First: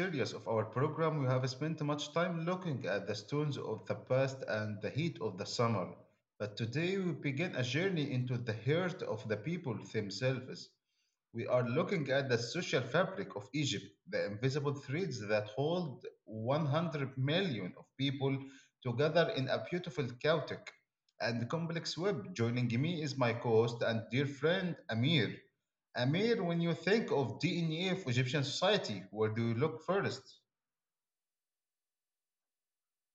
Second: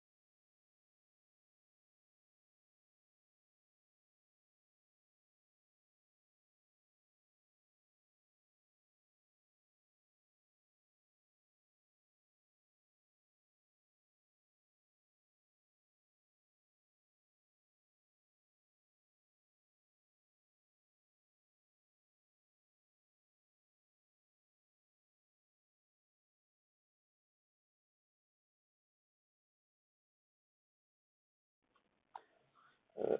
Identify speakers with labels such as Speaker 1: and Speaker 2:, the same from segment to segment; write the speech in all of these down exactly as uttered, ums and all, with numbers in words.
Speaker 1: series of our program. We have spent much time looking at the stones of the past and the heat of the summer. But today we begin a journey into the heart of the people themselves. We are looking at the social fabric of Egypt, the invisible threads that hold one hundred million of people together in a beautiful, chaotic, and complex web. Joining me is my co host and dear friend Amir. Amir, when you think of D N A of Egyptian society, where do you look first?
Speaker 2: Uh,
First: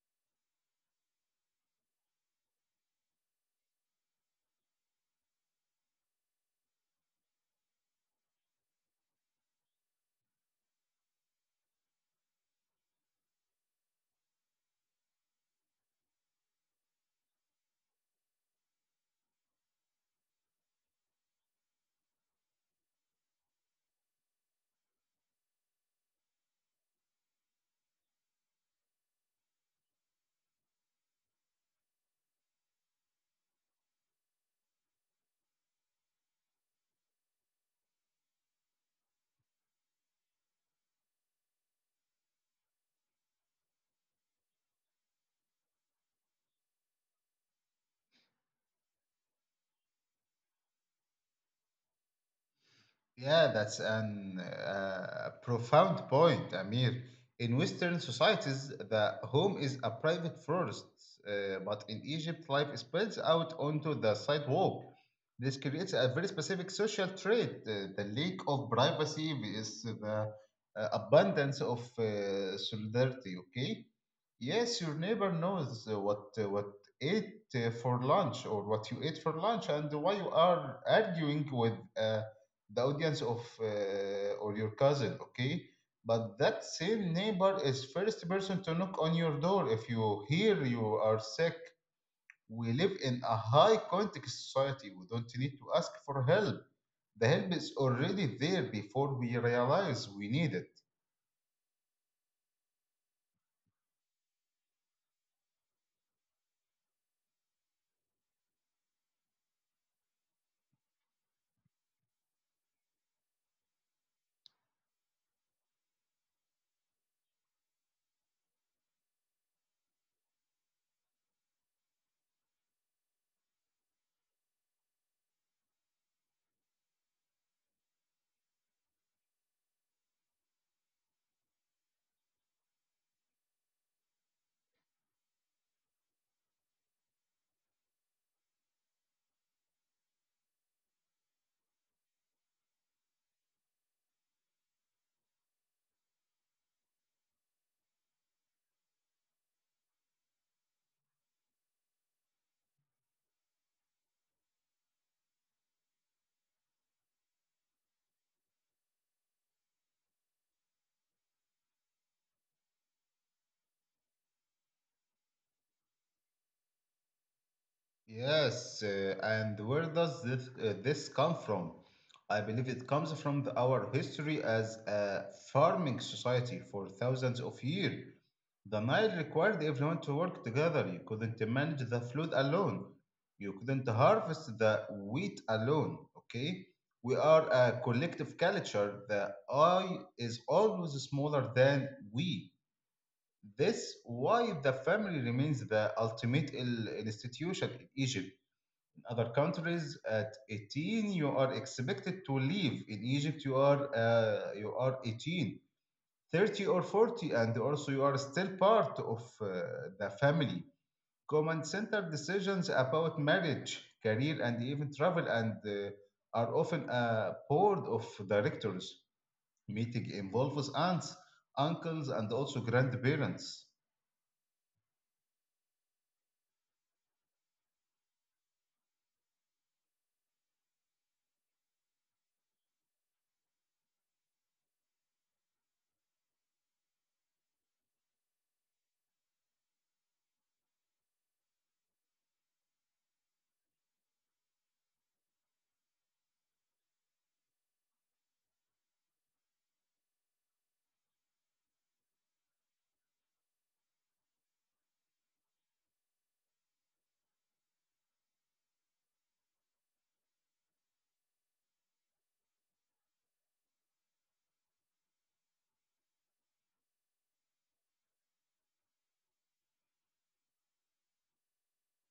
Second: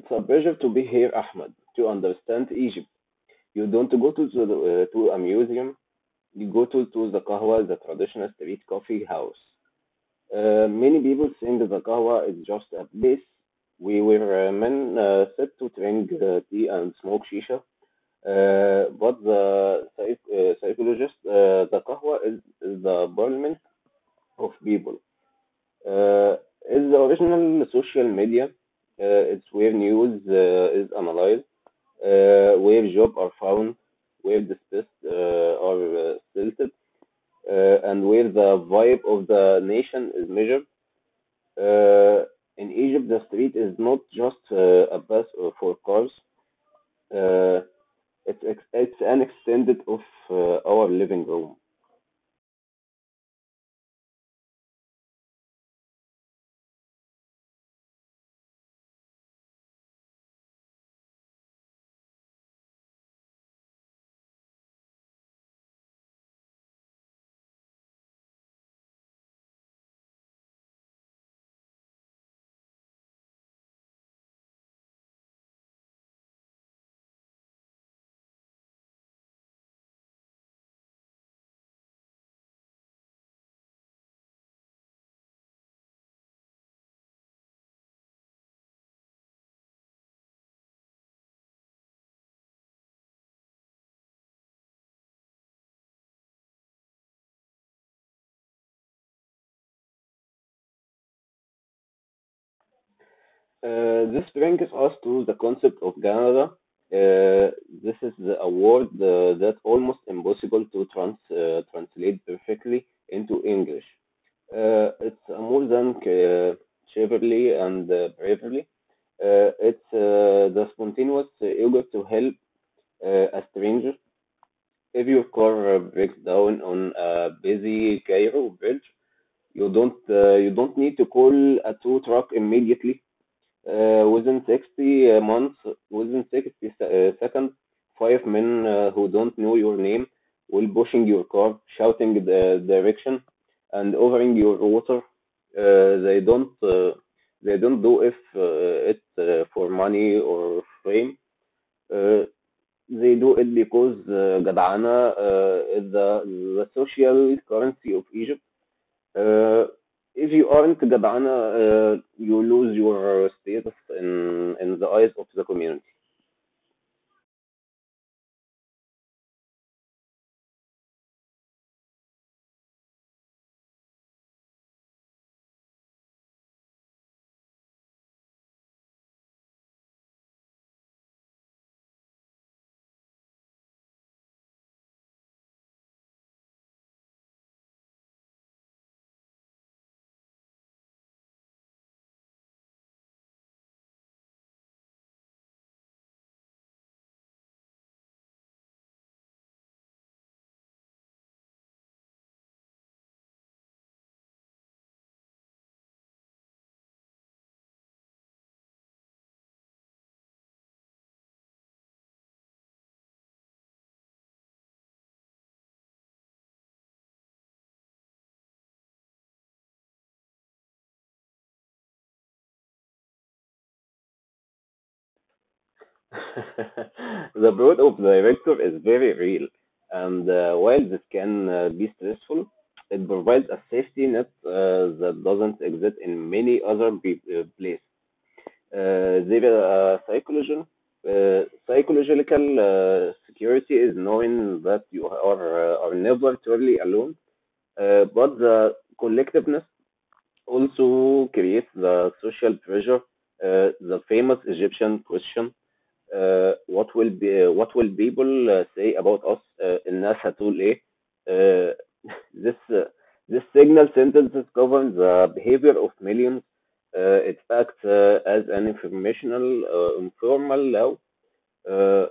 Speaker 2: It's a pleasure to be here, Ahmed, to understand Egypt. You don't go to the, uh, to a museum, you go to, to the Kahwa, the traditional street coffee house. Uh, many people think the Kahwa is just a place we where uh, men uh, sit to drink uh, tea and smoke shisha. Uh, but the psych- uh, psychologist, uh, the Kahwa is, is the parliament of people. Uh, it's the original social media. Uh, it's where news uh, is analyzed, uh, where jobs are found, where distressed uh, are uh, silted, uh, and where the vibe of the nation is measured. Uh, in Egypt, the street is not just uh, a bus for cars. Uh, it's, ex- it's an extended of uh, our living room.
Speaker 1: Yeah, that's an uh, profound point, Amir. In Western societies, the home is a private forest, uh, but in Egypt, life spills out onto the sidewalk. This creates a very specific social trait. Uh, the lack of privacy is the uh, abundance of uh, solidarity. Okay, yes, your neighbor knows uh, what uh, what ate uh, for lunch or what you ate for lunch and why you are arguing with. Uh, the audience of uh, or your cousin, okay, but that same neighbor is first person to knock on your door if you hear you are sick. We live in a high context society. We don't need to ask for help. The help is already there before we realize we need it.
Speaker 2: Uh, this brings us to the concept of Canada. Uh, this is the award uh, that almost impossible to trans, uh, translate perfectly into English. Uh, it's uh, more than uh, chivalry and uh, bravery. Uh, it's uh, the spontaneous eager to help uh, a stranger. If your car uh, breaks down on a busy Cairo bridge, you don't uh, you don't need to call a tow truck immediately. Uh, within sixty uh, months, within sixty uh, seconds, five men uh, who don't know your name will pushing your car, shouting the direction, and offering your water. Uh, they don't uh, they don't do if uh, it uh, for money or fame. Uh, they do it because uh, gadana uh, is the, the social currency of Egypt. Uh, if you aren't Gabbana, uh, you lose your status in in the eyes of the community.
Speaker 1: Yes, uh, and where does this, uh, this come from? I believe it comes from the, our history as a farming society for thousands of years. The Nile required everyone to work together. You couldn't manage the flood alone. You couldn't harvest the wheat alone. Okay? We are a collective culture. The I is always smaller than we. This why the family remains the ultimate il- institution in Egypt. Other countries at eighteen you are expected to leave. In Egypt you are uh, you are eighteen, thirty or forty and also you are still part of uh, the family. Common center decisions about marriage, career and even travel, and uh, are often a board of directors meeting, involves aunts, uncles and also grandparents.
Speaker 2: The role of the director is very real, and uh, while this can uh, be stressful, it provides a safety net uh, that doesn't exist in many other uh, places. Uh, there is a psychological, uh, psychological uh, security is knowing that you are, uh, are never truly alone, uh, but the collectiveness also creates the social pressure, uh, the famous Egyptian question, uh, what will be uh, what will people uh, say about us? Uh, الناس هتقول إيه? Uh, this uh, this signal sentences govern the behavior of millions. Uh, it acts uh, as an informational, uh, informal law, uh,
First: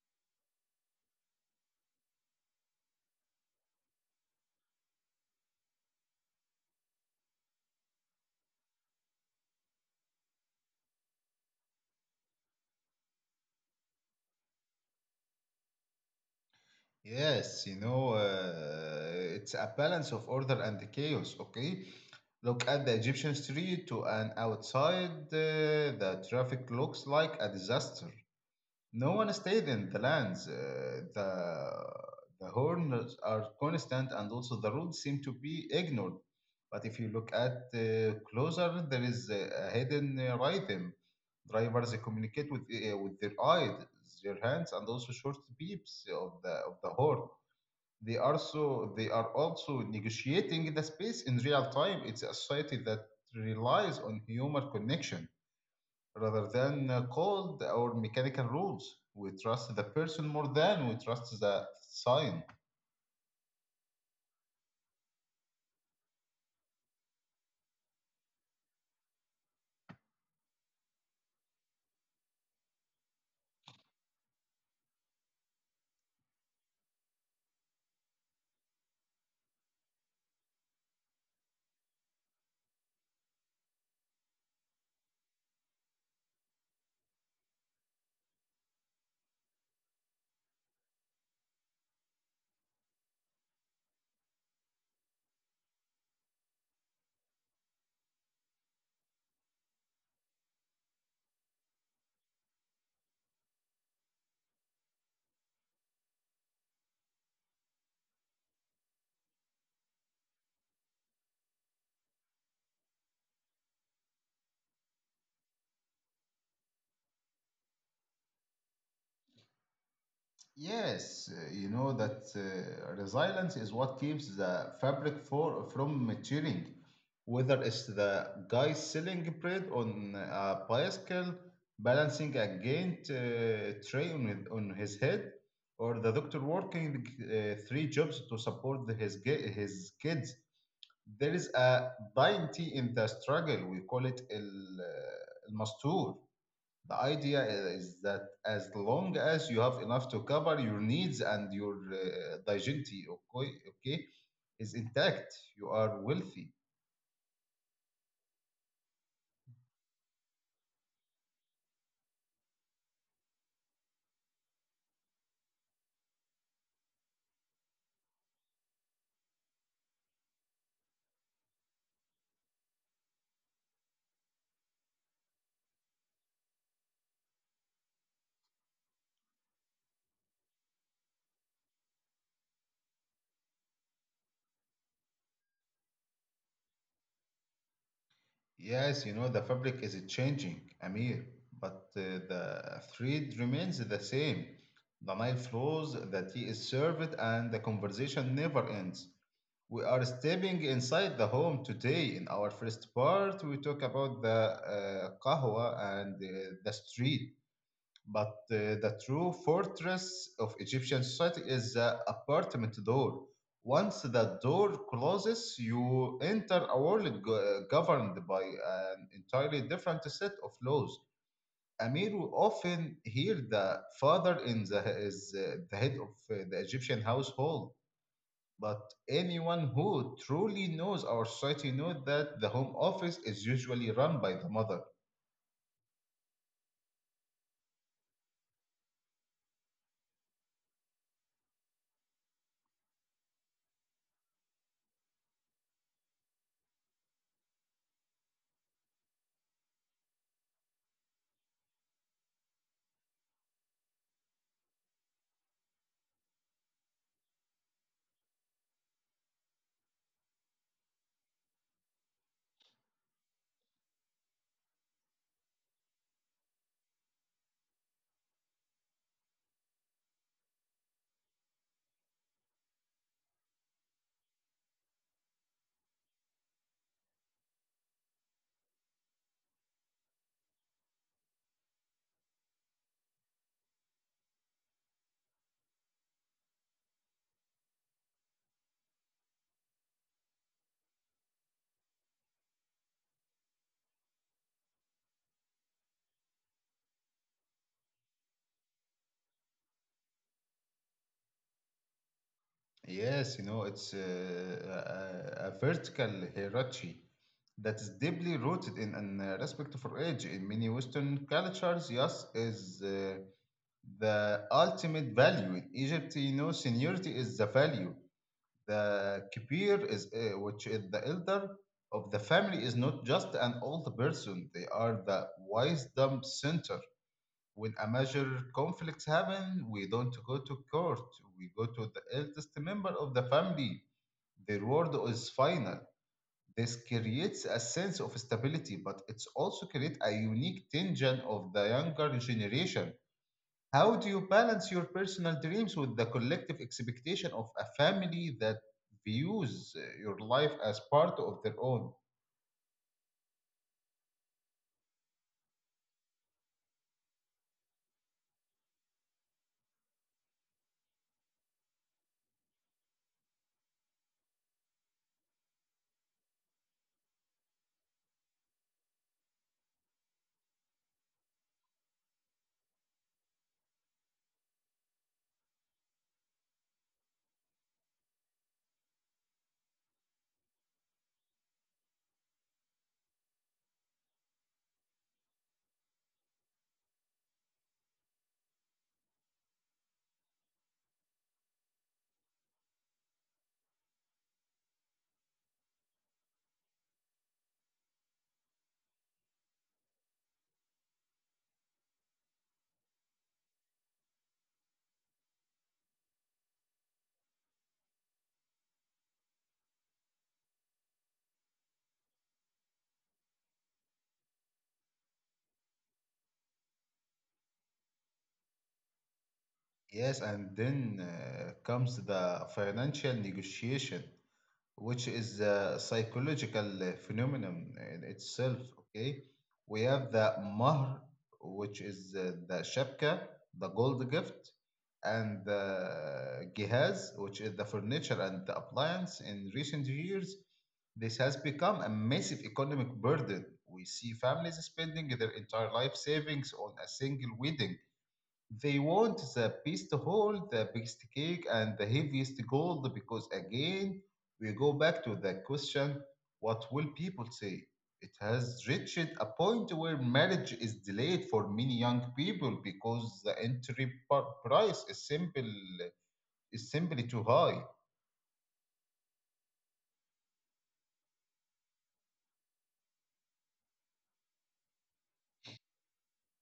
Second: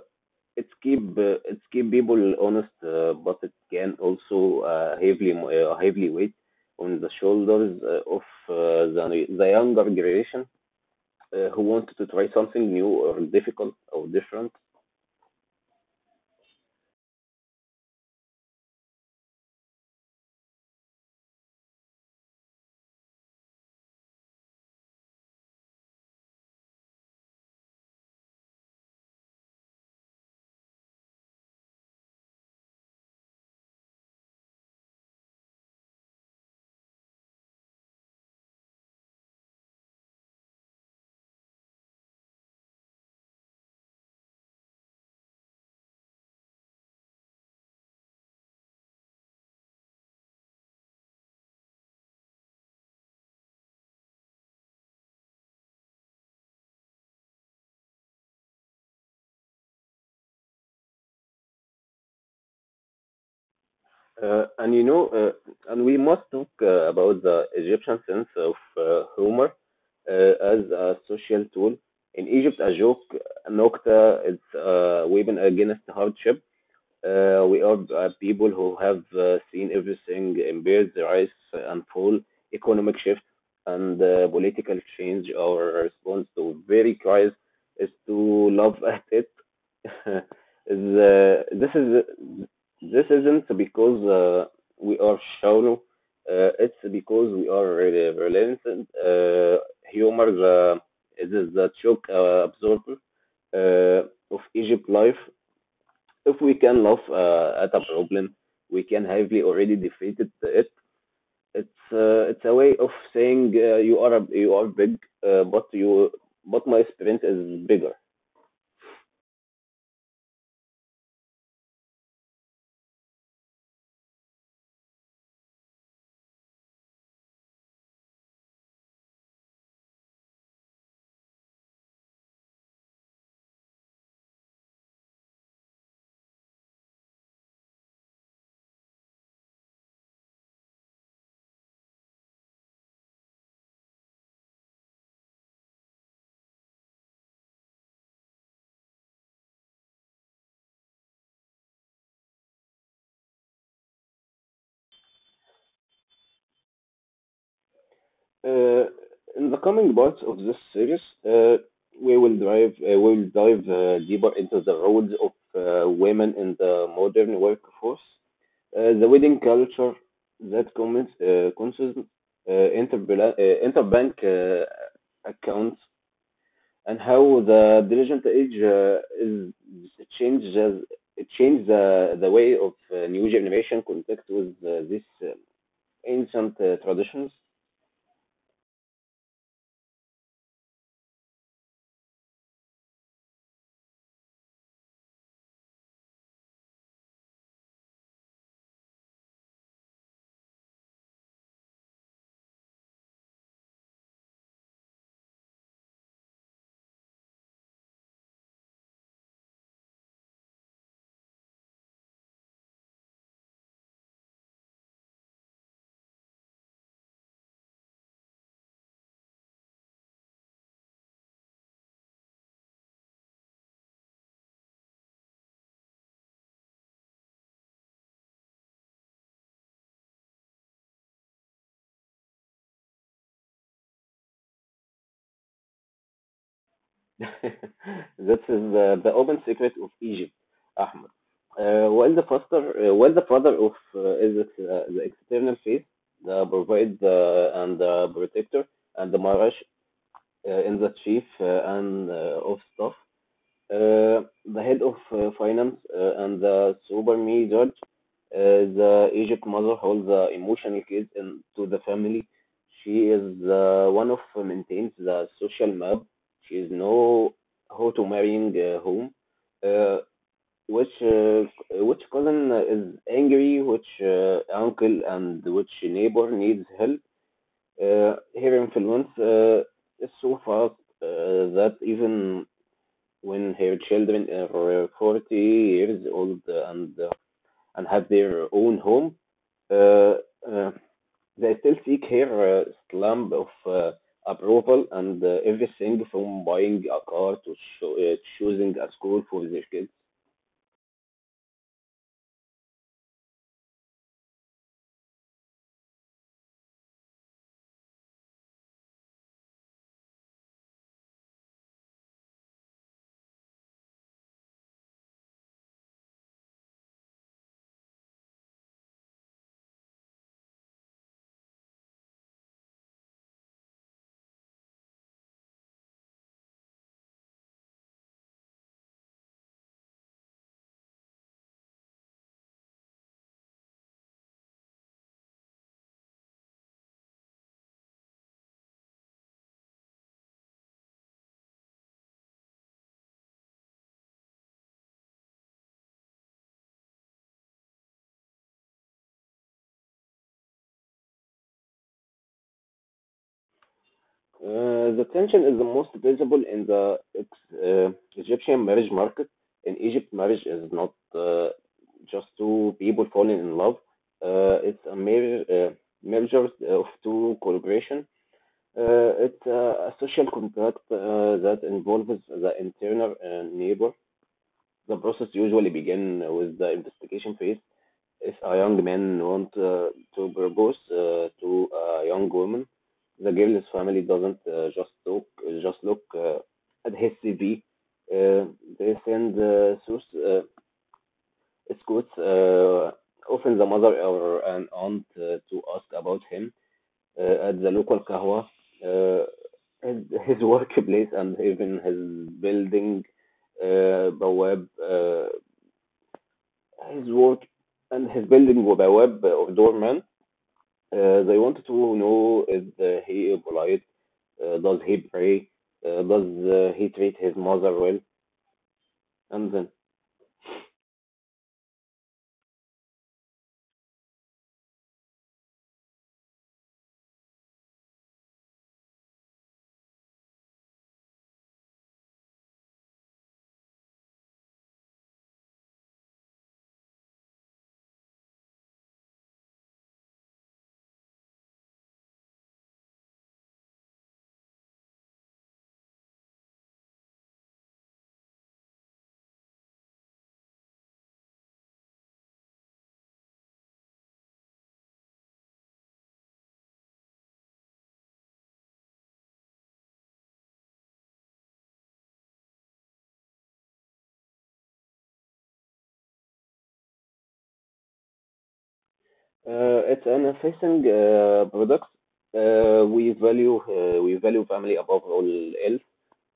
Speaker 2: it's keep uh, it's keep people honest, uh, but it can also uh, heavily uh, heavily weight on the shoulders uh, of uh, the the younger generation uh, who want to try something new or difficult or different.
Speaker 1: Yes, you know, uh, it's a balance of order and chaos, okay? Look at the Egyptian street to an outside, uh, the traffic looks like a disaster. No one stayed in the lands. Uh, the the horns are constant, and also the roads seem to be ignored. But if you look at uh, closer, there is a a hidden uh, rhythm. Drivers communicate with uh, with their eyes, their hands, and also short beeps of the of the horn. They are so they are also negotiating the space in real time. It's a society that relies on human connection rather than uh, cold or mechanical rules. We trust the person more than we trust the sign.
Speaker 2: Uh, and you know, uh, and we must talk uh, about the Egyptian sense of uh, humor uh, as a social tool. In Egypt, a joke, a nokta, it's a weapon against hardship. Uh, we are uh, people who have uh, seen everything in the rise and fall, economic shift, and uh, political change. Our response to very crisis is to love at it. is, uh, this is this isn't because uh, we are shallow. Uh, it's because we are really relentless. Uh, humor uh, it is the shock uh, absorber uh, of Egypt life. If we can laugh uh, at a problem, we can heavily already defeated it. It's uh, it's a way of saying uh, you are a, you are big, uh, but you but my experience is bigger.
Speaker 1: Yes, uh, you know that uh, resilience is what keeps the fabric for, from maturing, whether it's the guy selling bread on a bicycle, balancing a giant uh, tray on, his- on his head, or the doctor working uh, three jobs to support his, ge- his kids. There is a dignity in the struggle. We call it el, uh, el the idea is that as long as you have enough to cover your needs and your uh, dignity, okay, okay, is intact, you are wealthy.
Speaker 2: Uh, in the coming parts of this series, uh, we will drive uh, we will dive uh, deeper into the roles of uh, women in the modern workforce, uh, the wedding culture that commits uh, concerns uh, interbank uh, interbank uh, accounts, and how the diligent age uh, is it changes it changed the the way of uh, new generation contact with uh, this uh, ancient uh, traditions.
Speaker 1: Yes, you know, the fabric is changing, Amir, but uh, the thread remains the same. The Nile flows, the tea is served, and the conversation never ends. We are stepping inside the home today. In our first part, we talk about the uh, qahwa and uh, the street. But uh, the true fortress of Egyptian society is the apartment door. Once the door closes, you enter a world go- uh, governed by an entirely different set of laws. Amir will often hear the father in the is uh, the head of uh, the Egyptian household. But anyone who truly knows our society knows that the home office is usually run by the mother.
Speaker 2: That is the, the open secret of Egypt, Ahmed. Uh, while the father, uh, while the father of uh, is it, uh, the external face, the provide uh, and the protector and the marriage uh, in the chief uh, and uh, of staff, uh, the head of uh, finance uh, and the super judge, uh, the Egypt mother holds the emotional keys in, to the family. She is the one of who maintains the social map. She is know how to marrying uh, whom, uh, which uh, which cousin is angry, which uh, uncle and which neighbor needs help. Uh, her influence uh, is so fast uh, that even when her children are forty years old and uh, and have their own home, uh, uh, they still seek her uh, stamp of uh, approval and uh, everything from buying a car to cho- uh, choosing a school for their kids.
Speaker 1: Yes, you know, it's uh, a, a vertical hierarchy that is deeply rooted in an uh, respect for age. In many Western cultures, yes, is uh, the ultimate value. In Egypt, you know, seniority is the value. The kibir is, uh, which is the elder of the family, is not just an old person. They are the wisdom center. When a major conflicts happen, we don't go to court. We go to the eldest member of the family. Their word is final. This creates a sense of stability, but it's also create a unique tension of the younger generation. How do you balance your personal dreams with the collective expectation of a family that views uh, your life as part of their own?
Speaker 2: Uh, the tension is the most visible in the ex- uh, Egyptian marriage market. In Egypt, marriage is not uh, just two people falling in love. Uh, it's a mer- uh, merger of two collaboration. Uh, It's uh, a social contract uh, that involves the interner and neighbor. The process usually begins with the investigation phase. If a young man wants uh, to propose uh, to a young woman, the girl's family doesn't uh, just look just look uh, at his C V. Uh, they send uh, source uh, scouts, uh, often the mother or an aunt, uh, to ask about him uh, at the local kahwa. Uh, his, his workplace and even his building, uh, بواب, uh, his work and his building بواب of doorman. Uh, they wanted to know is uh, he polite? Uh, does he pray? Uh, does uh, he treat his mother well? And then
Speaker 1: Yes, and then uh, comes the financial negotiation, which is a psychological phenomenon in itself. Okay, we have the mahr, which is uh, the shapka, the gold gift, and the gihaz, which is the furniture and the appliance. In recent years, this has become a massive economic burden. We see families spending their entire life savings on a single wedding. They want the best hall, the biggest cake, and the heaviest gold because, again, we go back to the question: what will people say? It has reached a point where marriage is delayed for many young people because the entry par- price is, simple, is simply too high.
Speaker 2: uh, it's an enticing uh, product. Uh, we value uh, we value family above all else.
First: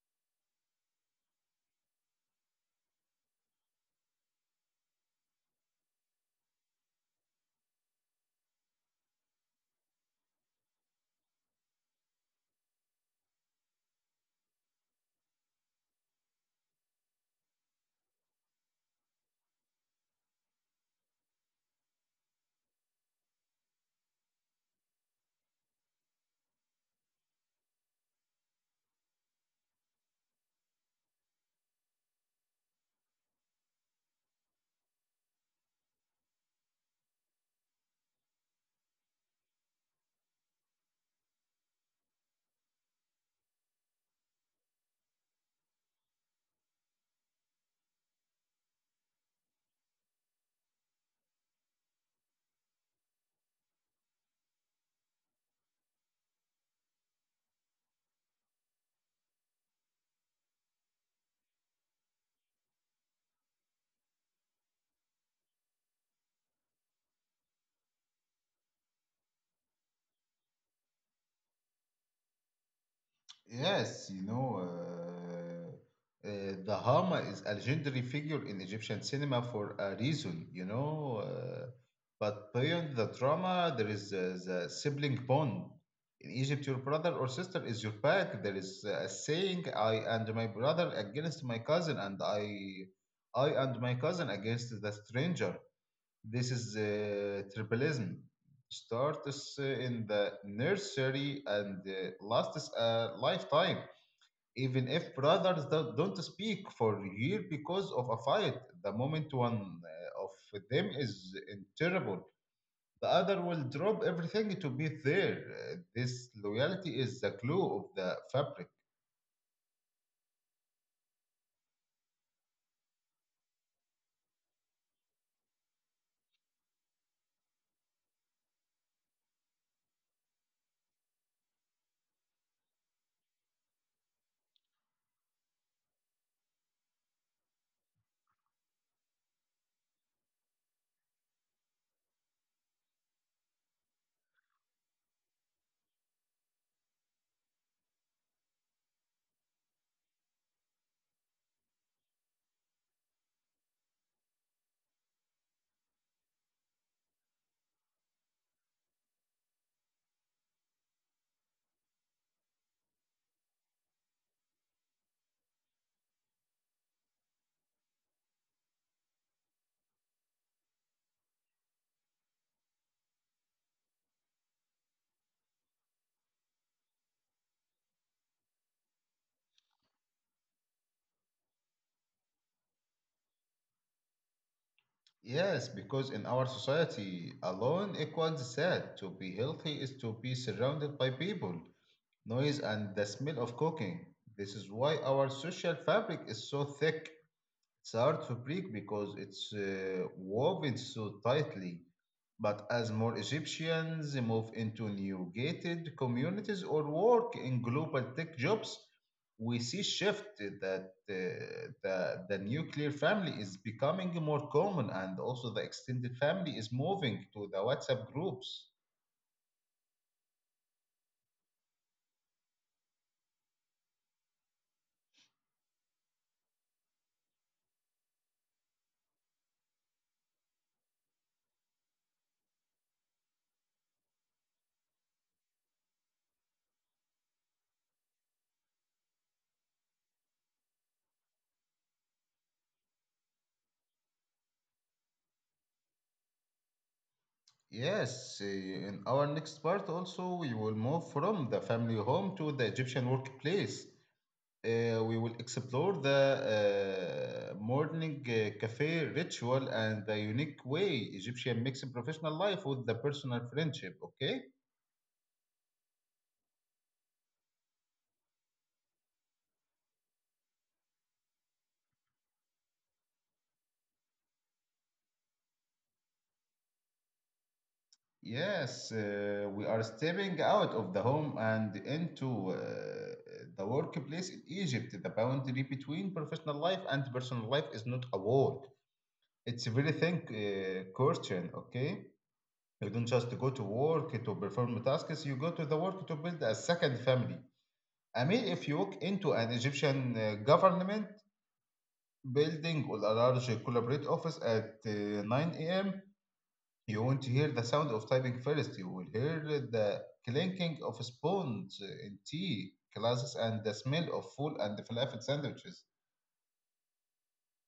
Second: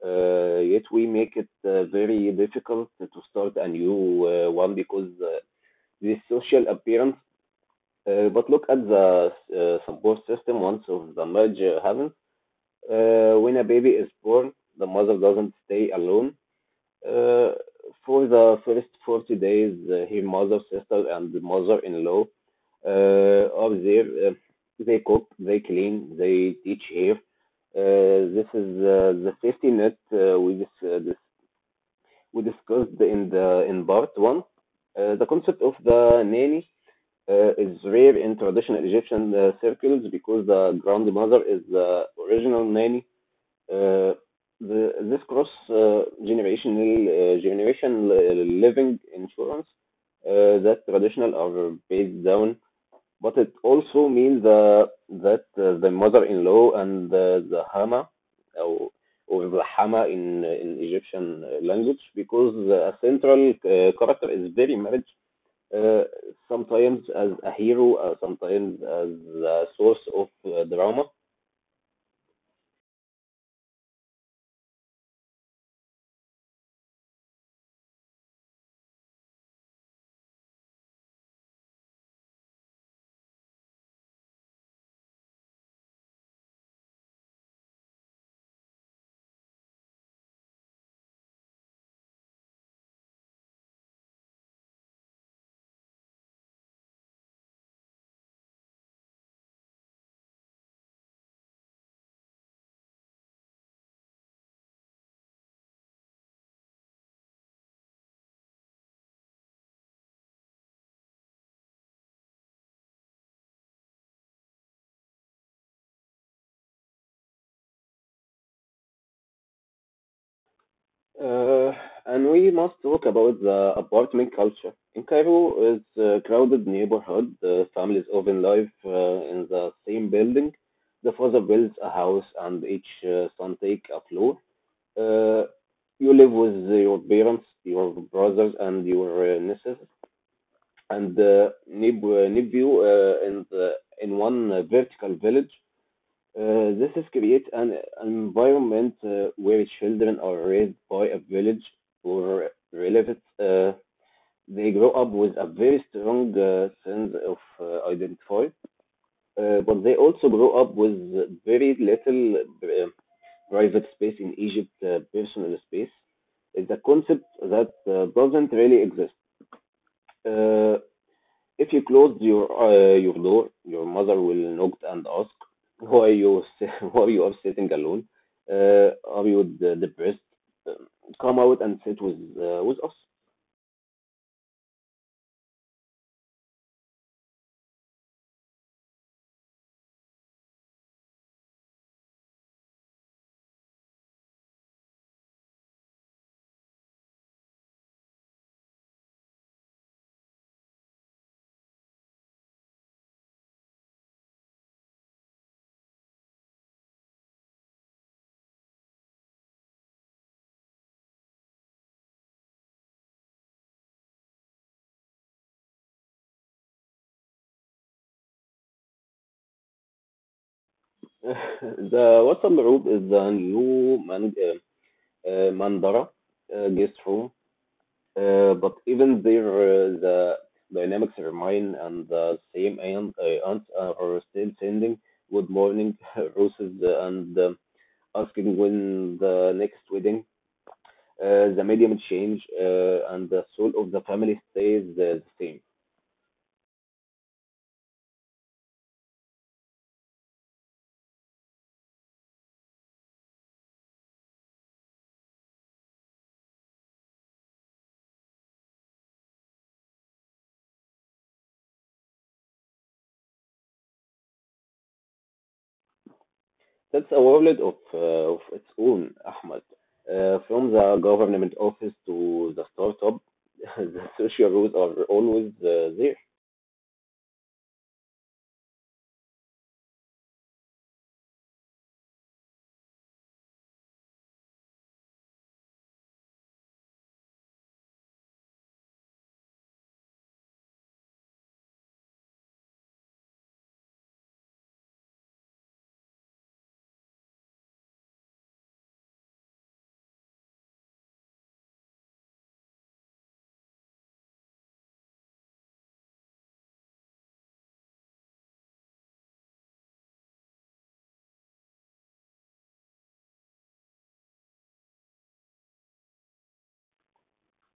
Speaker 2: Uh, yet we make it uh, very difficult to start a new uh, one because uh, this social appearance. Uh, but look at the uh, support system once of the marriage happens. Uh, when a baby is born, the mother doesn't stay alone. Uh, for the first forty days, uh, her mother, sister, and mother-in-law uh, are there. Uh, they cook, they clean, they teach her. Uh, this is uh, the safety net uh, we just uh, dis- we discussed in the in part one. Uh, the concept of the nanny uh, is rare in traditional Egyptian uh, circles because the grandmother is the original nanny. Uh, the, this cross uh, generational uh, generation uh, living insurance uh, that traditional are based down, but it also means uh, that uh, the mother-in-law and uh, the hama, or, or the hama in, in Egyptian uh, language because uh, a central uh, character is very marriage, uh, sometimes as a hero, uh, sometimes as a source of uh, drama.
Speaker 1: Yes, you know, uh, uh, the Hama is a legendary figure in Egyptian cinema for a reason, you know. Uh, but beyond the drama, there is uh, the sibling bond. In Egypt, your brother or sister is your back. There is a saying, I and my brother against my cousin, and I, I and my cousin against the stranger. This is uh, tribalism. Starts uh, in the nursery and uh, lasts a lifetime. Even if brothers do- don't speak for a year because of a fight, the moment one uh, of them is in trouble, the other will drop everything to be there. Uh, This loyalty is the glue of the fabric.
Speaker 2: Uh, and we must talk about the apartment culture. In Cairo, it's a crowded neighborhood. The families often live uh, in the same building. The father builds a house and each uh, son takes a floor. Uh, you live with your parents, your brothers, and your uh, nieces and uh, neighbor, nephew uh, in, the, in one uh, vertical village. Uh, this is create an, an environment uh, where children are raised by a village or relatives. Uh, they grow up with a very strong uh, sense of uh, identity, uh, but they also grow up with very little uh, private space in Egypt, uh, personal space. Is a concept that uh, doesn't really exist. Uh, if you close your uh, your door, your mother will knock and ask, "Why you s- Why you are sitting alone? Uh, are you de- depressed? Um, Come out and sit with uh, with us."
Speaker 1: Yes, because in our society, alone equals sad. To be healthy is to be surrounded by people, noise, and the smell of cooking. This is why our social fabric is so thick. It's hard to break because it's uh, woven so tightly. But as more Egyptians move into new gated communities or work in global tech jobs, we see shift that uh, the, the nuclear family is becoming more common, and also the extended family is moving to the WhatsApp groups.
Speaker 2: The WhatsApp group is the new man, uh, uh, Mandara uh, guest room, uh, but even there uh, the dynamics remain, and the same aunt, uh, aunts are still sending good morning roses and. Um asking when the next wedding. Uh, the medium change uh, and the soul of the family stays uh, the same.
Speaker 1: Yes, eh, in our next part also, we will move from the family home to the Egyptian workplace. Uh, we will explore the uh, morning uh, cafe ritual and the unique way Egyptian mix professional life with the personal friendship. Okay?
Speaker 2: That's a world of, uh, of its own, Ahmed. Uh, from the government office to the startup, the social rules are always uh, there.
Speaker 1: Yes, uh, we are stepping out of the home and into uh, the workplace in Egypt. The boundary between professional life and personal life is not a wall. It's a very thin uh, curtain, okay? You don't just go to work to perform tasks, you go to the work to build a second family. I mean, if you walk into an Egyptian uh, government building or a large corporate office at uh, nine a m, you won't hear the sound of typing first. You will hear the clinking of spoons in tea glasses and the smell of full and falafel sandwiches.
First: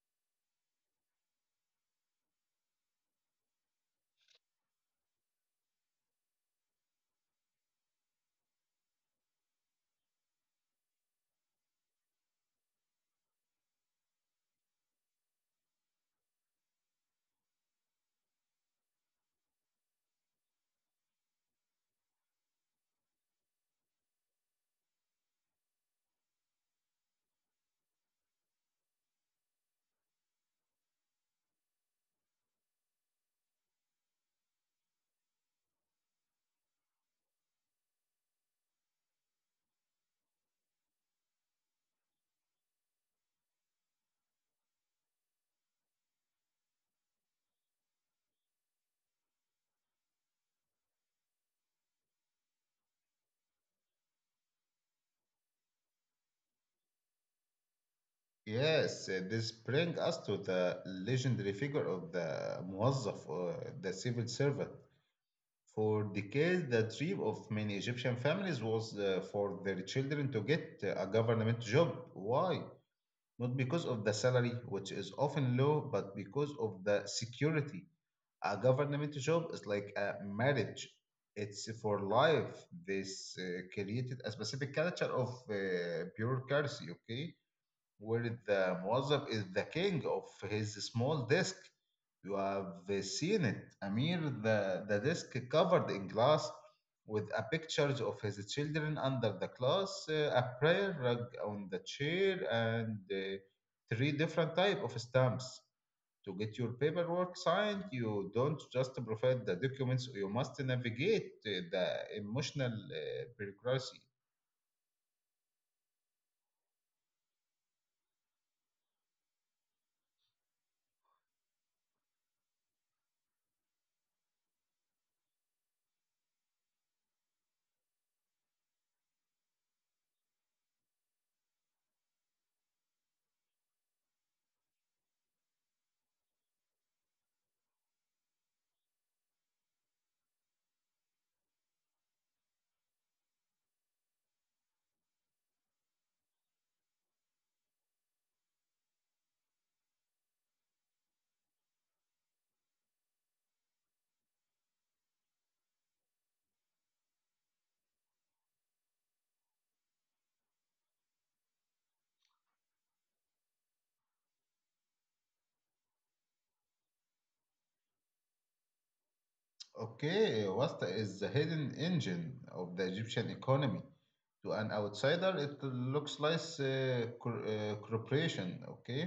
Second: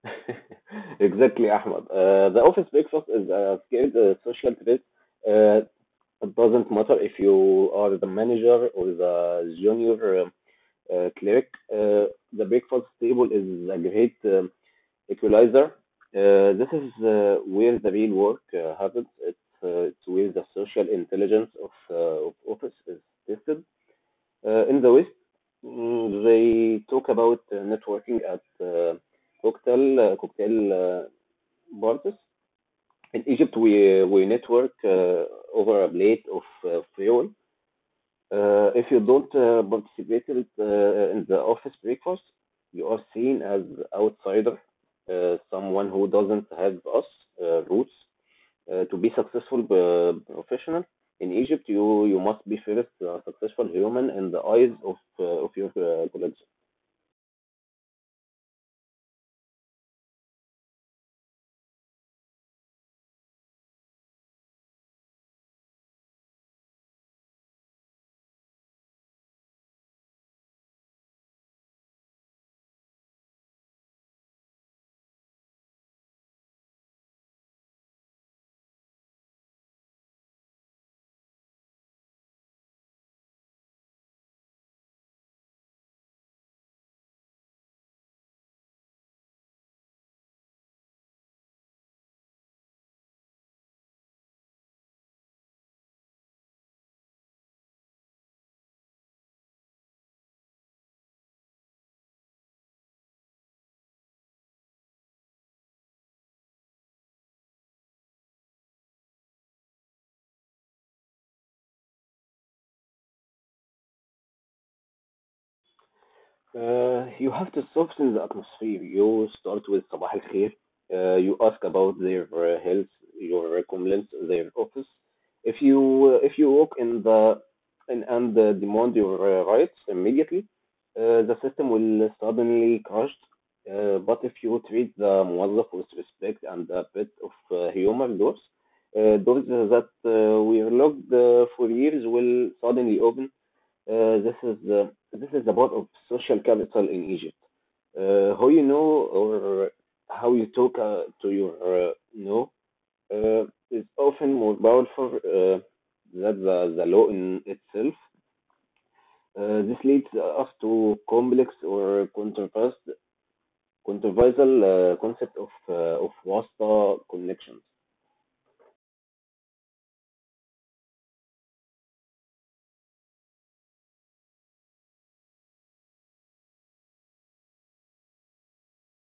Speaker 2: Exactly, Ahmed. Uh, the office breakfast is a scaled uh, social threat. Uh, it doesn't matter if you are the manager or the junior um, uh, cleric. Uh, the breakfast table is a great um, equalizer. Uh, this is uh, where the real work uh, happens. It's, uh, it's where the social intelligence of, uh, of office is tested. Uh, in the West, mm, they talk about uh, networking at uh, cocktail uh, cocktail uh, bars. In Egypt, we we network uh, over a plate of uh, fuel. Uh, if you don't uh, participate in, uh, in the office breakfast, you are seen as outsider, uh, someone who doesn't have us uh, roots. Uh, to be successful uh, professional in Egypt, you you must be first a successful human in the eyes of uh, of your uh, colleagues.
Speaker 1: Yes, uh, this brings us to the legendary figure of the موظف, uh, the civil servant. For decades, the dream of many Egyptian families was uh, for their children to get uh, a government job. Why? Not because of the salary, which is often low, but because of the security. A government job is like a marriage. It's for life. This uh, created a specific culture of uh, bureaucracy, okay, where the موظف is the king of his small desk. You have seen it, Amir, the, the desk covered in glass with a pictures of his children under the glass, uh, a prayer rug on the chair, and uh, three different type of stamps. To get your paperwork signed, you don't just provide the documents, you must navigate uh, the emotional uh, bureaucracy.
Speaker 2: Uh, you have to soften the atmosphere. You start with صباح الخير. Uh, you ask about their uh, health, your comments, their office. If you uh, if you walk in the in, and uh, demand your uh, rights immediately. Uh, the system will suddenly crash. Uh, but if you treat the موظف with respect and a bit of uh, humor, doors uh, doors that uh, were locked uh, for years will suddenly open. Uh, this is the this is the part of social capital in Egypt. Uh, how you know, or how you talk uh, to your uh, you know uh, is often more powerful uh, than the, the law in itself. Uh, this leads us to complex or controversial controversial uh, concept of uh, of wasta connections.
Speaker 1: Okay, Wasta is the hidden engine of the Egyptian economy. To an outsider, it looks like a cor- uh, corporation. Okay,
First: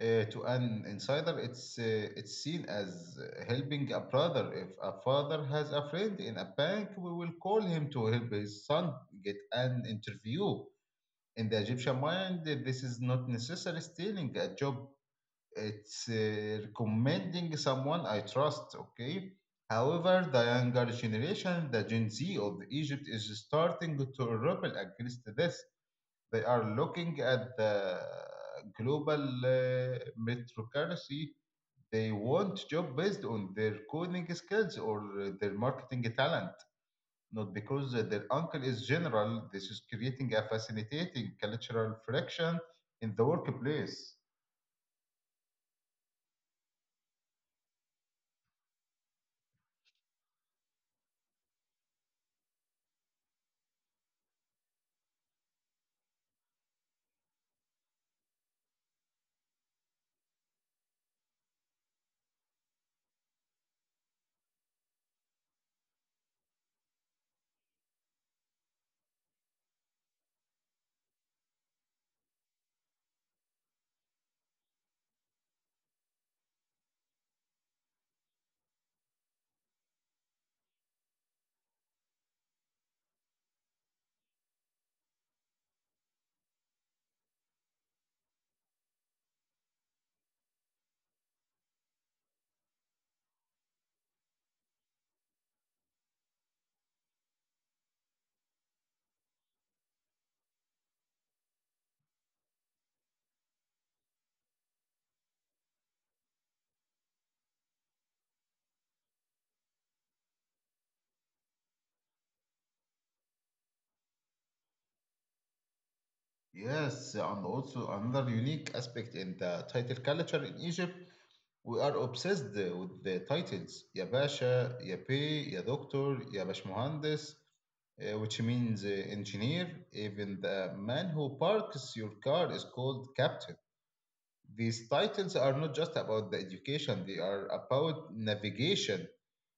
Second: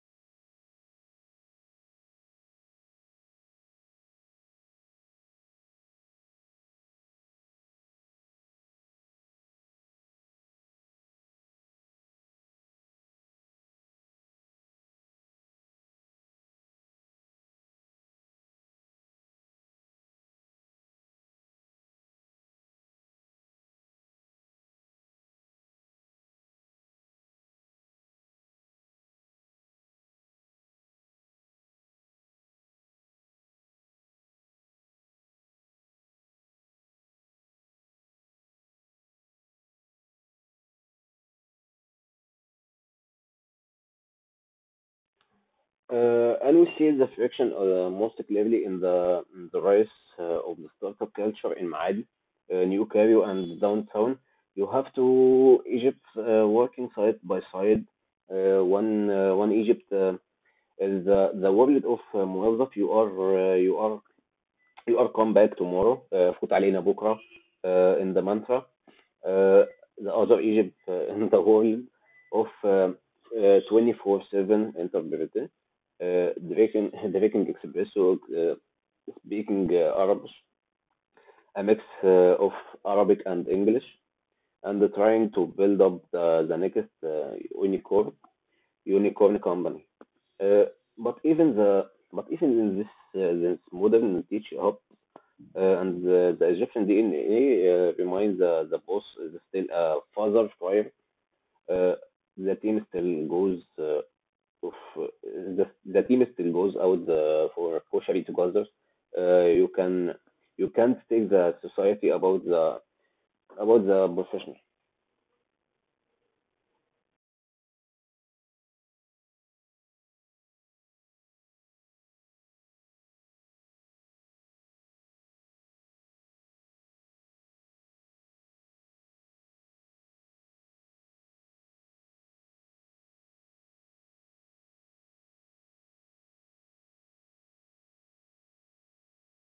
Speaker 1: Uh, to an insider, it's uh, it's seen as uh, helping a brother. If a father has a friend in a bank, we will call him to help his son get an interview. In the Egyptian mind, this is not necessarily stealing a job. It's uh, recommending someone I trust, okay? However, the younger generation, the Gen Z of Egypt, is starting to rebel against this. They are looking at the global uh, meritocracy. They want job based on their coding skills or their marketing talent, not because their uncle is general. This is creating a facilitating cultural friction in the workplace.
Speaker 2: Uh, and we see the friction uh, most clearly in the in the rise uh, of the startup culture in Maadi, uh, New Cairo, and downtown. You have two Egypts uh, working side by side. Uh, one uh, one Egypt uh, is the the world of uh, موظف. You are uh, you are you are come back tomorrow. Uh, فوت علينا بكرة uh, in the mantra. Uh, The other Egypt, uh, in the world of twenty four seven interpreter, uh, drinking drinking espresso, uh, speaking uh, Arabic, a mix uh, of Arabic and English, and trying to build up the the next uh, unicorn unicorn company. Uh, But even the but even in this uh, this modern teach hub uh, and the the Egyptian D N A reminds uh, the boss is still a father figure. Uh, the team still goes uh, of uh, the the team still goes out the, for kosher together. Uh, you can you can't take the society about the about the professional.
Speaker 1: Yes, and also another unique aspect in the title culture in Egypt, we are obsessed with the titles. Ya Basha, Ya Bey, Ya Doctor, Ya Bashmuhandis, uh, which means uh, engineer. Even the man who parks your car is called captain. These titles are not just about the education, they are about navigation.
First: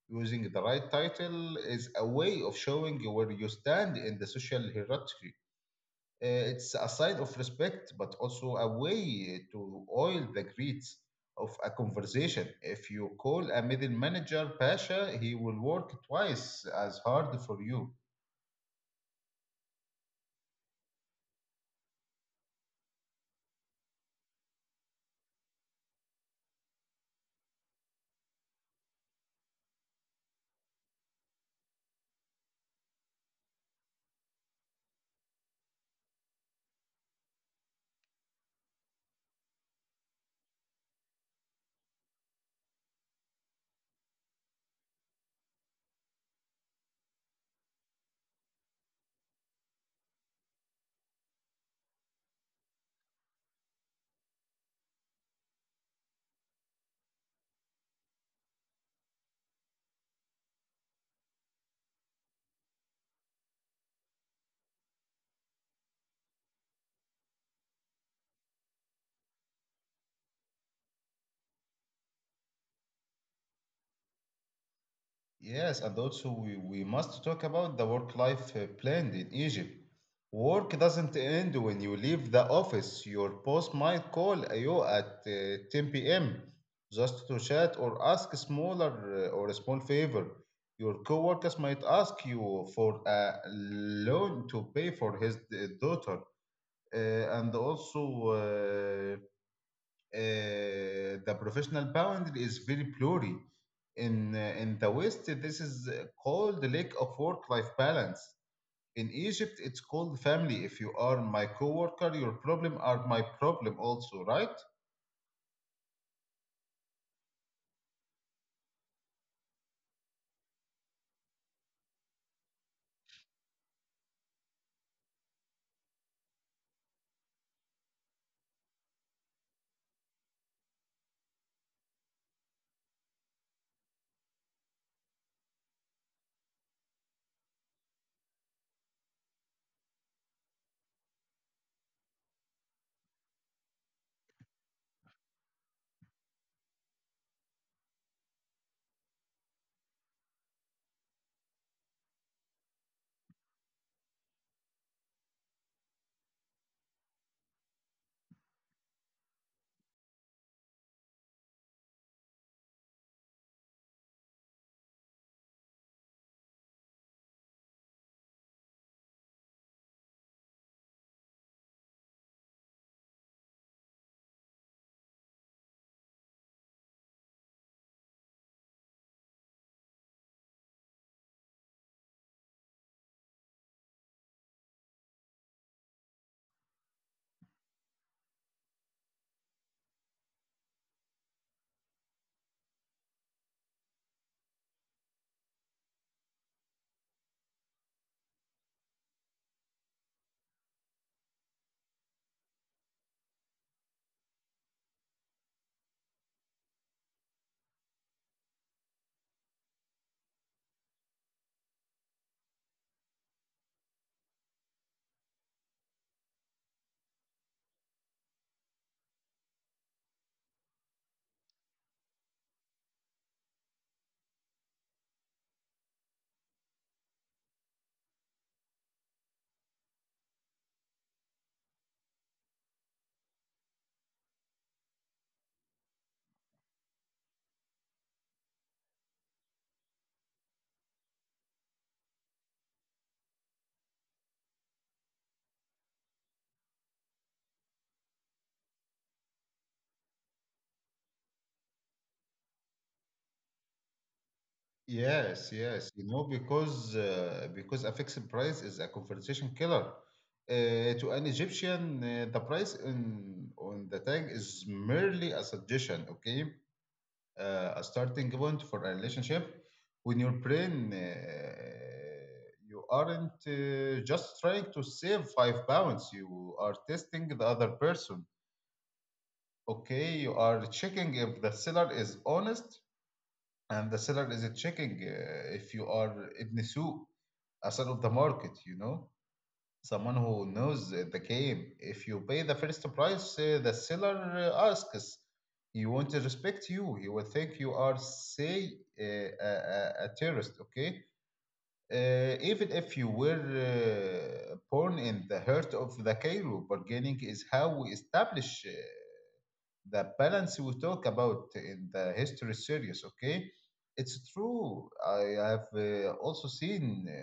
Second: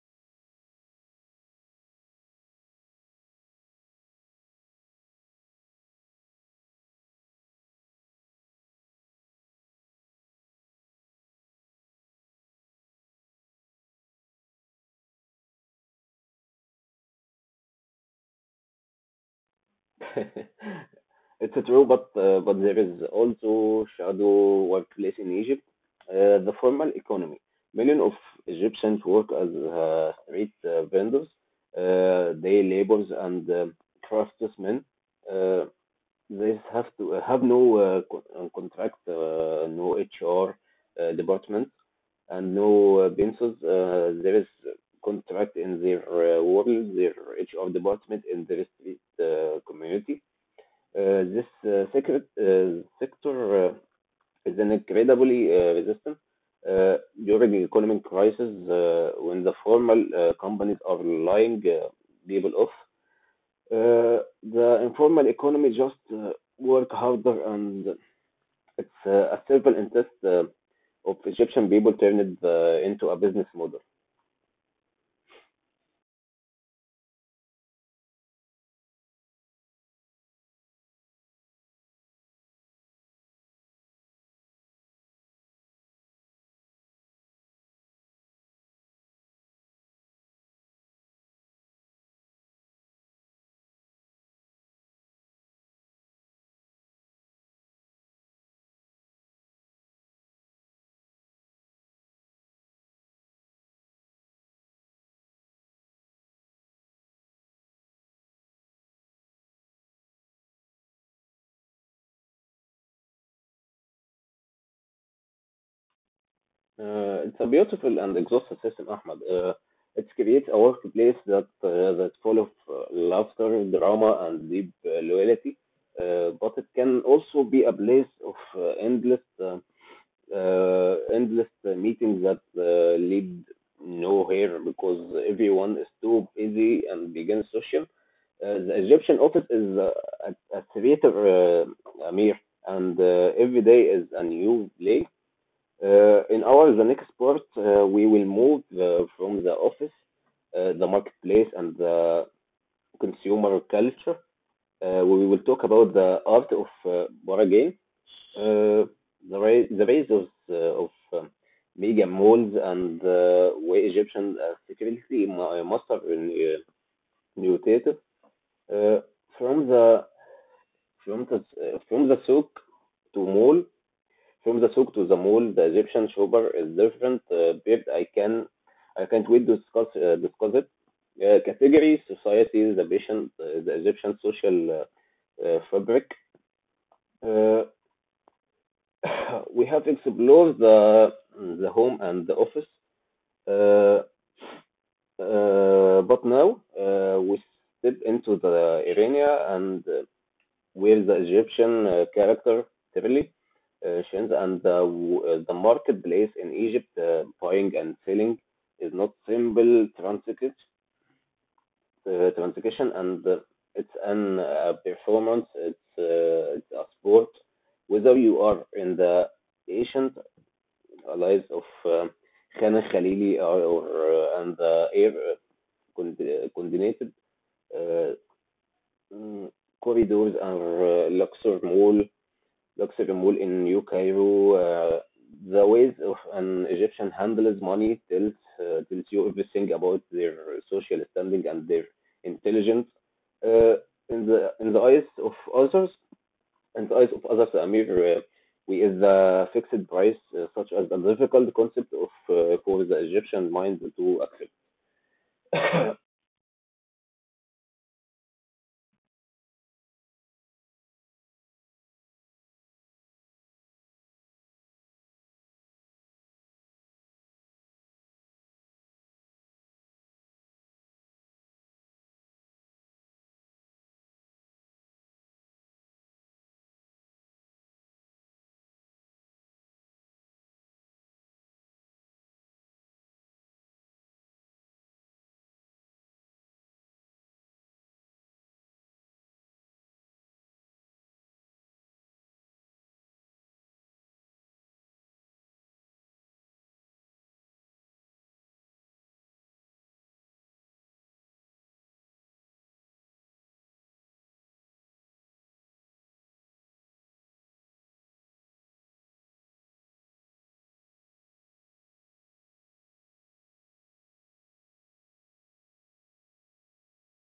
Speaker 1: Using the right title is a way of showing where you stand in the social hierarchy. Uh, it's a sign of respect, but also a way to oil the grease of a conversation. If you call a middle manager Pasha, he will work twice as hard for you.
Speaker 2: it's true, but uh, but there is also shadow workplace in Egypt. Uh, the formal economy. Millions of Egyptians work as uh, street uh, vendors, uh, day laborers, and uh, craftsmen. Uh, They have to uh, have no uh, co- uh, contract, uh, no H R uh, department, and no uh, pensions. Uh, there is contract in their uh, world, their H R department in their street uh, community. Uh, this uh, secret, uh, sector uh, is an incredibly uh, resistant uh, during the economic crisis, uh, when the formal uh, companies are lying uh, people off, uh, the informal economy just uh, work harder, and it's uh, a simple interest uh, of Egyptian people turned uh, into a business model.
Speaker 1: Yes, and also we, we must talk about the work-life uh, blend in Egypt. Work doesn't end when you leave the office. Your boss might call you at uh, ten p m just to chat or ask a smaller uh, or a small favor. Your coworkers might ask you for a loan to pay for his uh, daughter. Uh, and also, uh, uh, the professional bound is very blurry. In uh, in the West, this is uh, called the lack of work-life balance. In Egypt, it's called family. If you are my coworker, your problem are my problem also, right?
Speaker 2: Uh, it's a beautiful and exhaustive system, Ahmed. Uh, it creates a workplace that uh, that's full of uh, laughter, drama, and deep uh, loyalty. Uh, but it can also be a place of uh, endless uh, uh, endless uh, meetings that uh, lead nowhere because everyone is too busy and begins social. Uh, the Egyptian office is uh, a, a theater, uh, Amir, and uh, every day is a new play. Uh, in our the next part, uh, we will move uh, from the office, uh, the marketplace, and the consumer culture. Uh, we will talk about the art of uh, board. Uh, The ri- the rise of uh, of um, mega malls, and uh, where Egyptian accessibility mu- uh, must have been uh, mutated uh, from the from the uh, from the souk to mall. From the souk to the mall, the Egyptian shopper is different. uh, Babe, I can I can't wait to discuss uh, discuss it. Uh, Category, society, the patient, uh, the Egyptian social uh, uh, fabric. Uh, We have explored the the home and the office, uh, uh, but now uh, we step into the arena and uh, where the Egyptian uh, character Tirli uh, shines, and the, uh, the marketplace in Egypt, uh, buying and selling, is not simple transaction, uh, transaction, and uh, it's an uh, performance. It's uh, it's a sport. Whether you are in the ancient lives of uh, Khana Khalili are, or, uh, and the air con- coordinated uh, mm, corridors are uh, Luxor Mall, Luxor Mall in New Cairo. Uh, the ways of an Egyptian handles money tells uh, tells you everything about their social standing and their intelligence. Uh, in the in the eyes of others, and the eyes of others, Amir, uh, we is the fixed price, uh, such as the difficult concept of, uh, for the Egyptian mind to accept.
Speaker 1: Yes,
Speaker 2: uh,
Speaker 1: yes. You know, because uh, because a fixed price is a conversation killer. Uh, to an Egyptian, uh, the price on on the tag is merely a suggestion. Okay, uh, a starting point for a relationship when your brain uh, you aren't uh, just trying to save five pounds, you are testing the other person. Okay, you are checking if the seller is honest, and the seller is checking uh, if you are ibn Sue, a son of the market, you know, someone who knows the game. If you pay the first price, uh, the seller uh, asks, he won't respect you. He will think you are, say, uh, a, a, a terrorist, okay? Uh, even if you were uh, born in the heart of the Cairo, bargaining is how we establish uh, the balance we talk about in the history series, okay? It's true. I have uh, also seen. Uh,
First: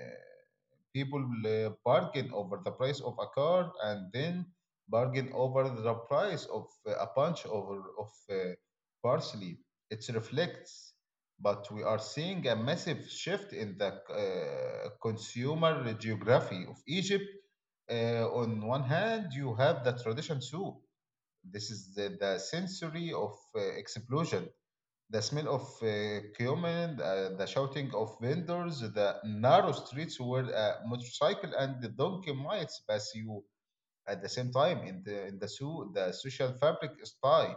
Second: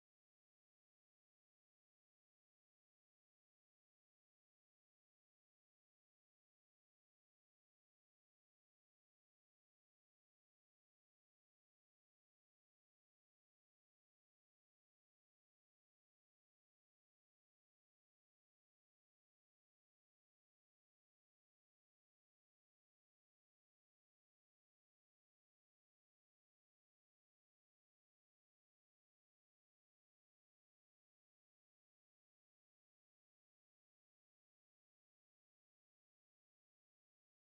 Speaker 1: People uh, bargain over the price of a car and then bargain over the price of uh, a bunch of, of uh, parsley. It reflects, but we are seeing a massive shift in the uh, consumer geography of Egypt. Uh, on one hand, you have the tradition soup. This is the, the sensory of uh, explosion, the smell of uh, cumin, uh, the shouting of vendors, the narrow streets where a motorcycle and the donkey might pass you at the same time. In the in the zoo, the social fabric is tight.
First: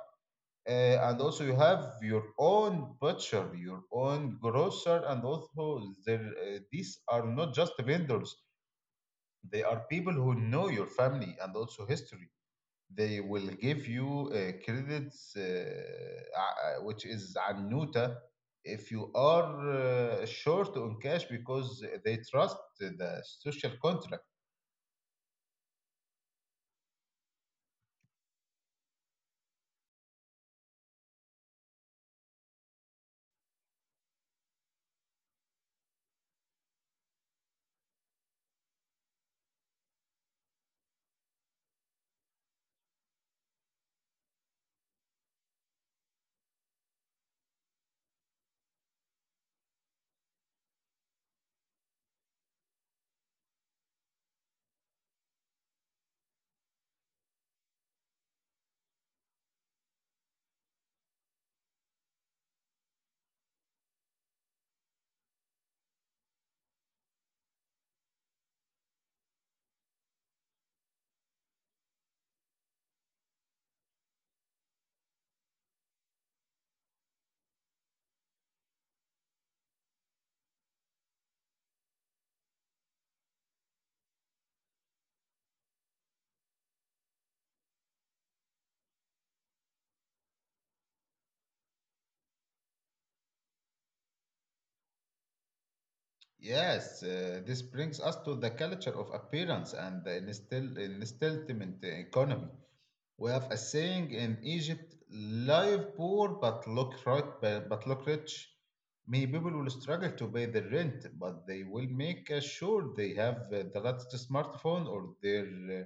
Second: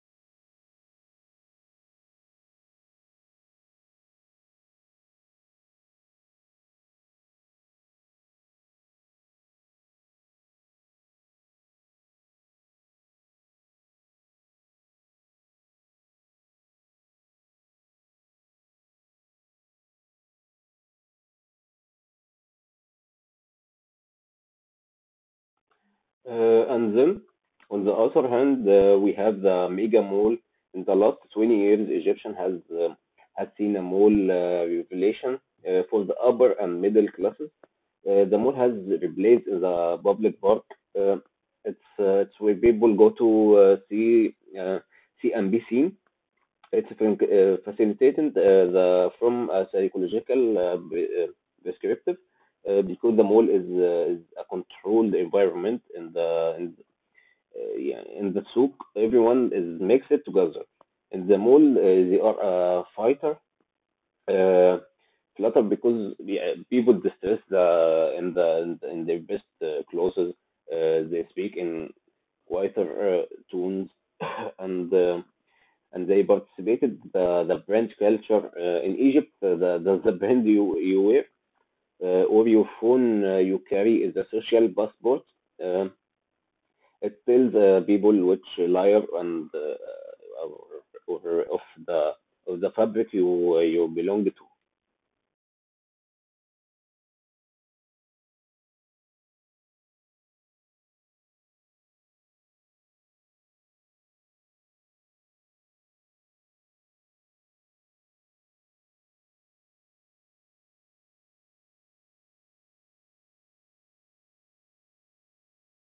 Speaker 1: Uh, and also you have your own butcher, your own grocer, and also there, uh, these are not just vendors. They are people who know your family and also history. They will give you uh, credits, uh, uh, which is annuta, if you are uh, short on cash because they trust the social contract.
Speaker 2: and then, on the other hand, uh, we have the mega mall. In the last twenty years, Egyptian has uh, has seen a mall uh, revelation uh, for the upper and middle classes. Uh, the mall has replaced the public park. Uh, it's uh, it's where people go to uh, see uh, see and be seen. It's fin- uh, facilitating uh, the from a psychological uh, b- uh, perspective, uh, because the mall is uh, is a controlled environment in the in, uh, yeah, in the souk everyone is mixed together. In the mall, uh, they are a fighter uh, flutter because yeah, people distress the in the in their best uh, clothes. Uh, they speak in quieter uh, tones and. Uh, and they participated the the brand culture uh, in Egypt. Uh, The, the the brand you you wear uh, or your phone uh, you carry is a social passport. Um it tells uh, people which layer and uh, or, or of the of the fabric you uh, you belong to.
Speaker 1: Yes, uh, this brings us to the culture of appearance and the instill- installment economy. We have a saying in Egypt, live poor but look right, but look rich. Many people will struggle to pay the rent, but they will make uh, sure they have uh, the latest smartphone, or their uh,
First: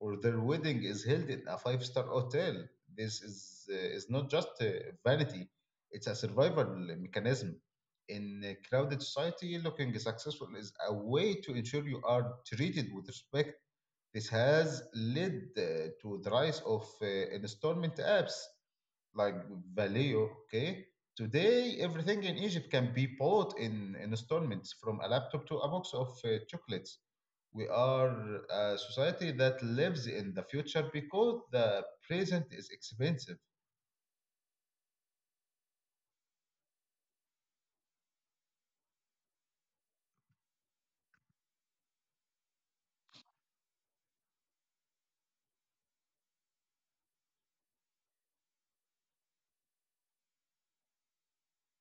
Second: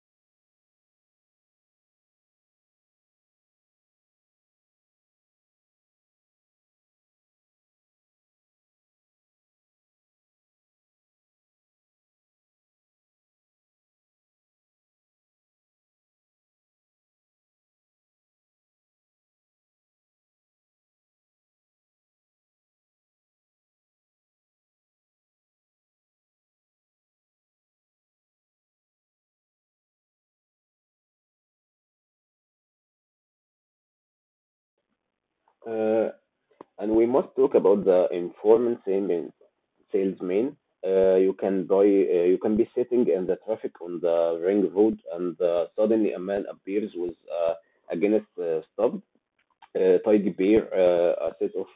Speaker 1: or their wedding is held in a five-star hotel. This is uh, is not just uh, vanity; it's a survival mechanism. In a crowded society, looking successful is a way to ensure you are treated with respect. This has led uh, to the rise of uh, installment apps like Valeo. Okay, today everything in Egypt can be bought in, in installments, from a laptop to a box of uh, chocolates. We are a society that lives in the future because the present is expensive.
Speaker 2: Uh, And we must talk about the informal salesman. Salesman, uh, you can buy, uh, you can be sitting in the traffic on the ring road, and uh, suddenly a man appears with uh, a Guinness uh, stub, uh, tidy bear, uh, a set of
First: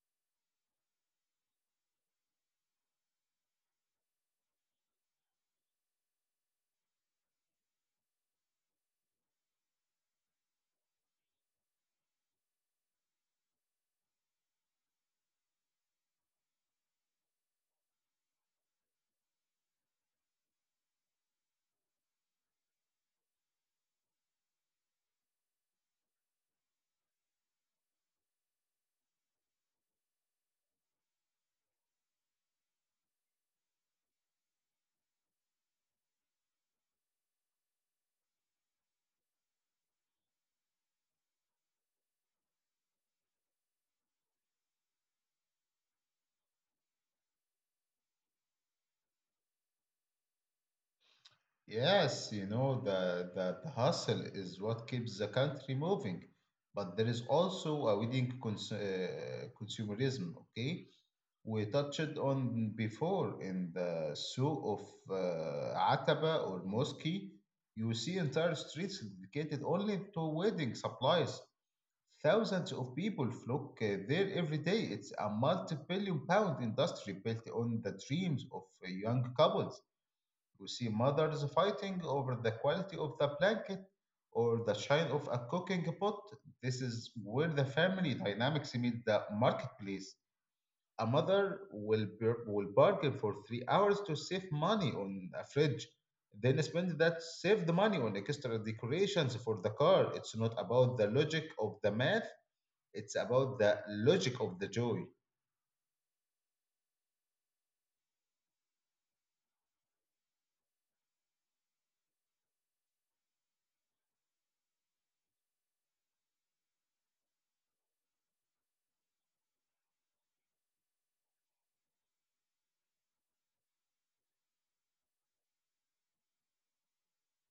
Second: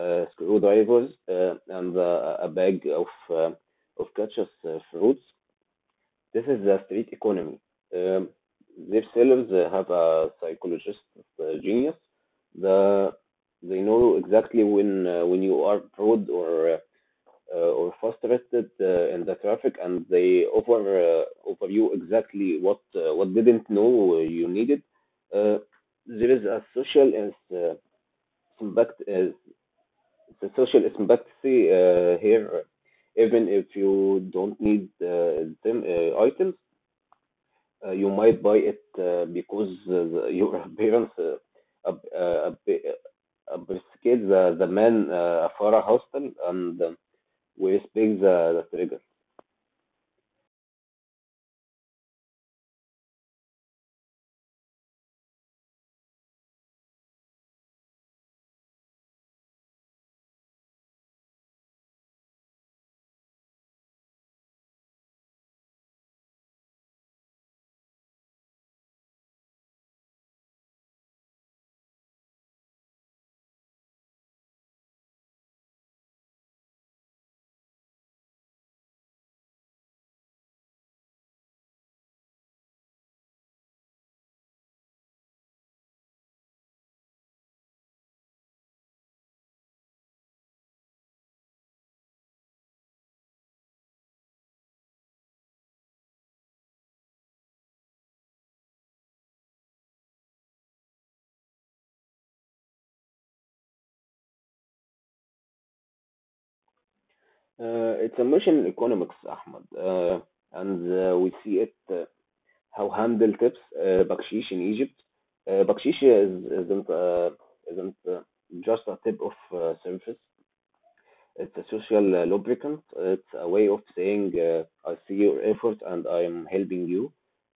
Speaker 2: uh, screwdrivers, uh, and uh, a bag of uh, of catches uh, fruits. This is the street economy. Um, their sellers uh, have a psychologist uh, genius. The they know exactly when uh, when you are broad or uh, or frustrated uh, in the traffic, and they offer uh, offer you exactly what uh, what didn't know you needed. Uh, there is a social and uh, impact is the social sympathy uh, here, even if you don't need uh, them uh, items, uh, you might buy it uh, because uh, the- your parents, uh, ap- uh, ap- uh, appreciates the, the man uh, Farah Hostel, and um, we respect the, the trigger.
Speaker 1: Yes, you know, the, the, the hustle is what keeps the country moving. But there is also a wedding cons- uh, consumerism, okay? We touched on before in the Souk of uh, Ataba or Mosque. You see entire streets dedicated only to wedding supplies. Thousands of people flock uh, there every day. It's a multi billion pound industry built on the dreams of uh, young couples. We see mothers fighting over the quality of the blanket or the shine of a cooking pot. This is where the family dynamics meet the marketplace. A mother will, bar- will bargain for three hours to save money on a fridge, then spend that saved money on extra decorations for the car. It's not about the logic of the math, it's about the logic of the joy.
Speaker 2: Uh, it's emotional economics, Ahmed, uh, and uh, we see it uh, how handle tips, uh, bakshish in Egypt. Uh, bakshish is, isn't uh, isn't uh, just a tip of uh, surface. It's a social uh, lubricant. It's a way of saying, uh, I see your effort and I'm helping you.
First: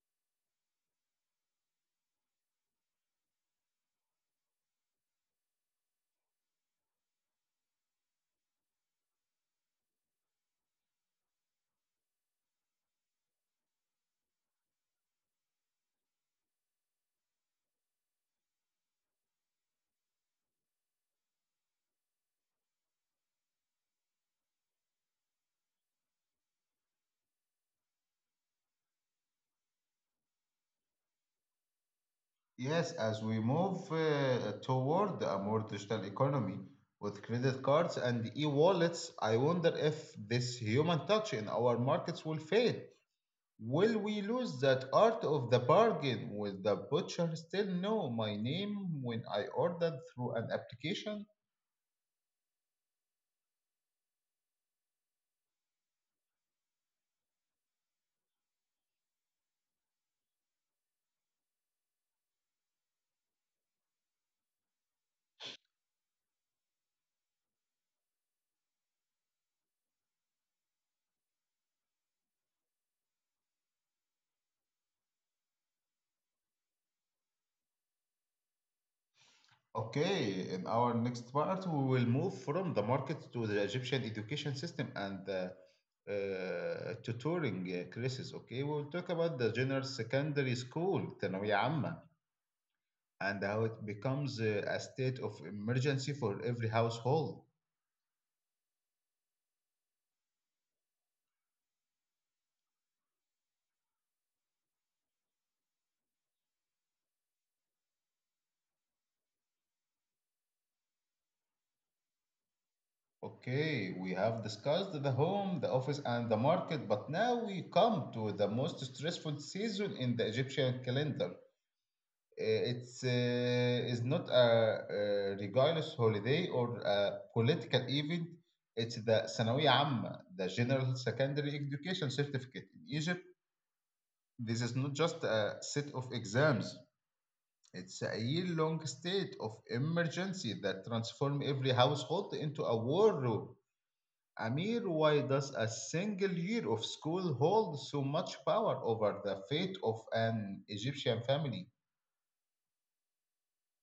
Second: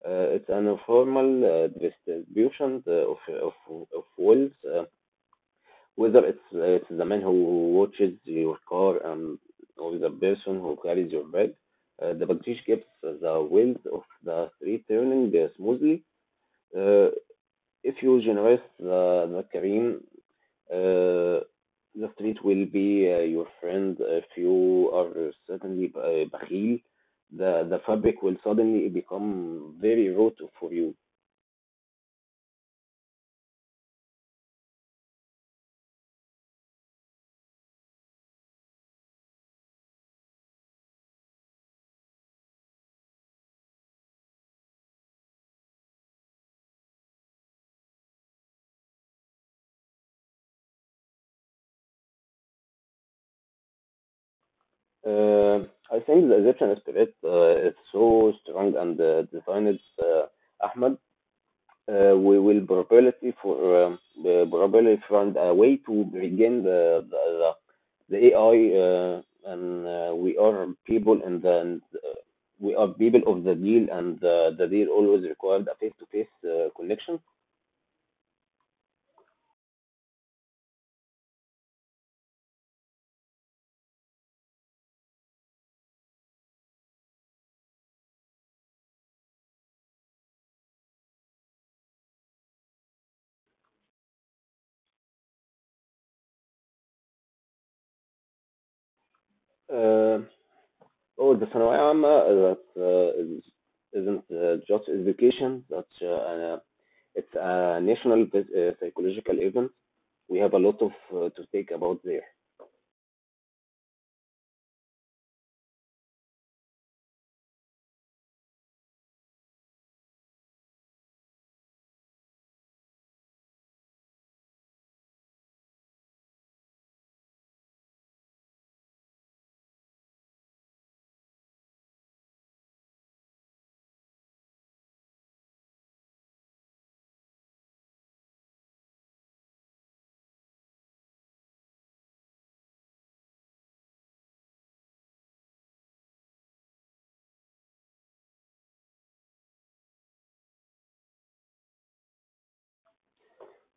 Speaker 2: Uh, it's an informal uh, distribution uh, of, of, of wealth, uh, whether it's, uh, it's the man who watches your car and, or the person who carries your bag. Uh, the Bangladesh keeps the wealth of the street turning uh, smoothly. Uh, if you generate the, the cream, uh, the street will be uh, your friend if you are suddenly b- bakhil. The the fabric will suddenly become very rote for you.
Speaker 1: Yes, as we move uh, toward a more digital economy with credit cards and e-wallets, I wonder if this human touch in our markets will fade. Will we lose that art of the bargain? Will the butcher still know my name when I ordered through an application?
Speaker 2: Uh, I think the Egyptian spirit uh, is so strong and uh, designed, uh, Ahmed. uh, we will probability for um, uh, probably find a way to regain the the, the, the A I, uh, and uh, we are people and then uh, we are people of the deal, and uh, the deal always required a face to face connection.
Speaker 1: Okay, in our next part, we will move from the market to the Egyptian education system and the uh, tutoring uh, classes. Okay, we will talk about the general secondary school, ثانوية عامة, and how it becomes uh, a state of emergency for every household.
Speaker 2: Uh, oh, the ثانوية عامة that uh, is, isn't uh, just education. That's uh, uh, It's a national uh, psychological event. We have a lot of uh, to think about there.
Speaker 1: Okay, we have discussed the home, the office, and the market, but now we come to the most stressful season in the Egyptian calendar. Uh, it's uh, Is not a, a religious holiday or a political event. It's the ثانوية عامة, the General Secondary Education Certificate. In Egypt, this is not just a set of exams. It's a year-long state of emergency that transforms every household into a war room. Amir, why does a single year of school hold so much power over the fate of an Egyptian family?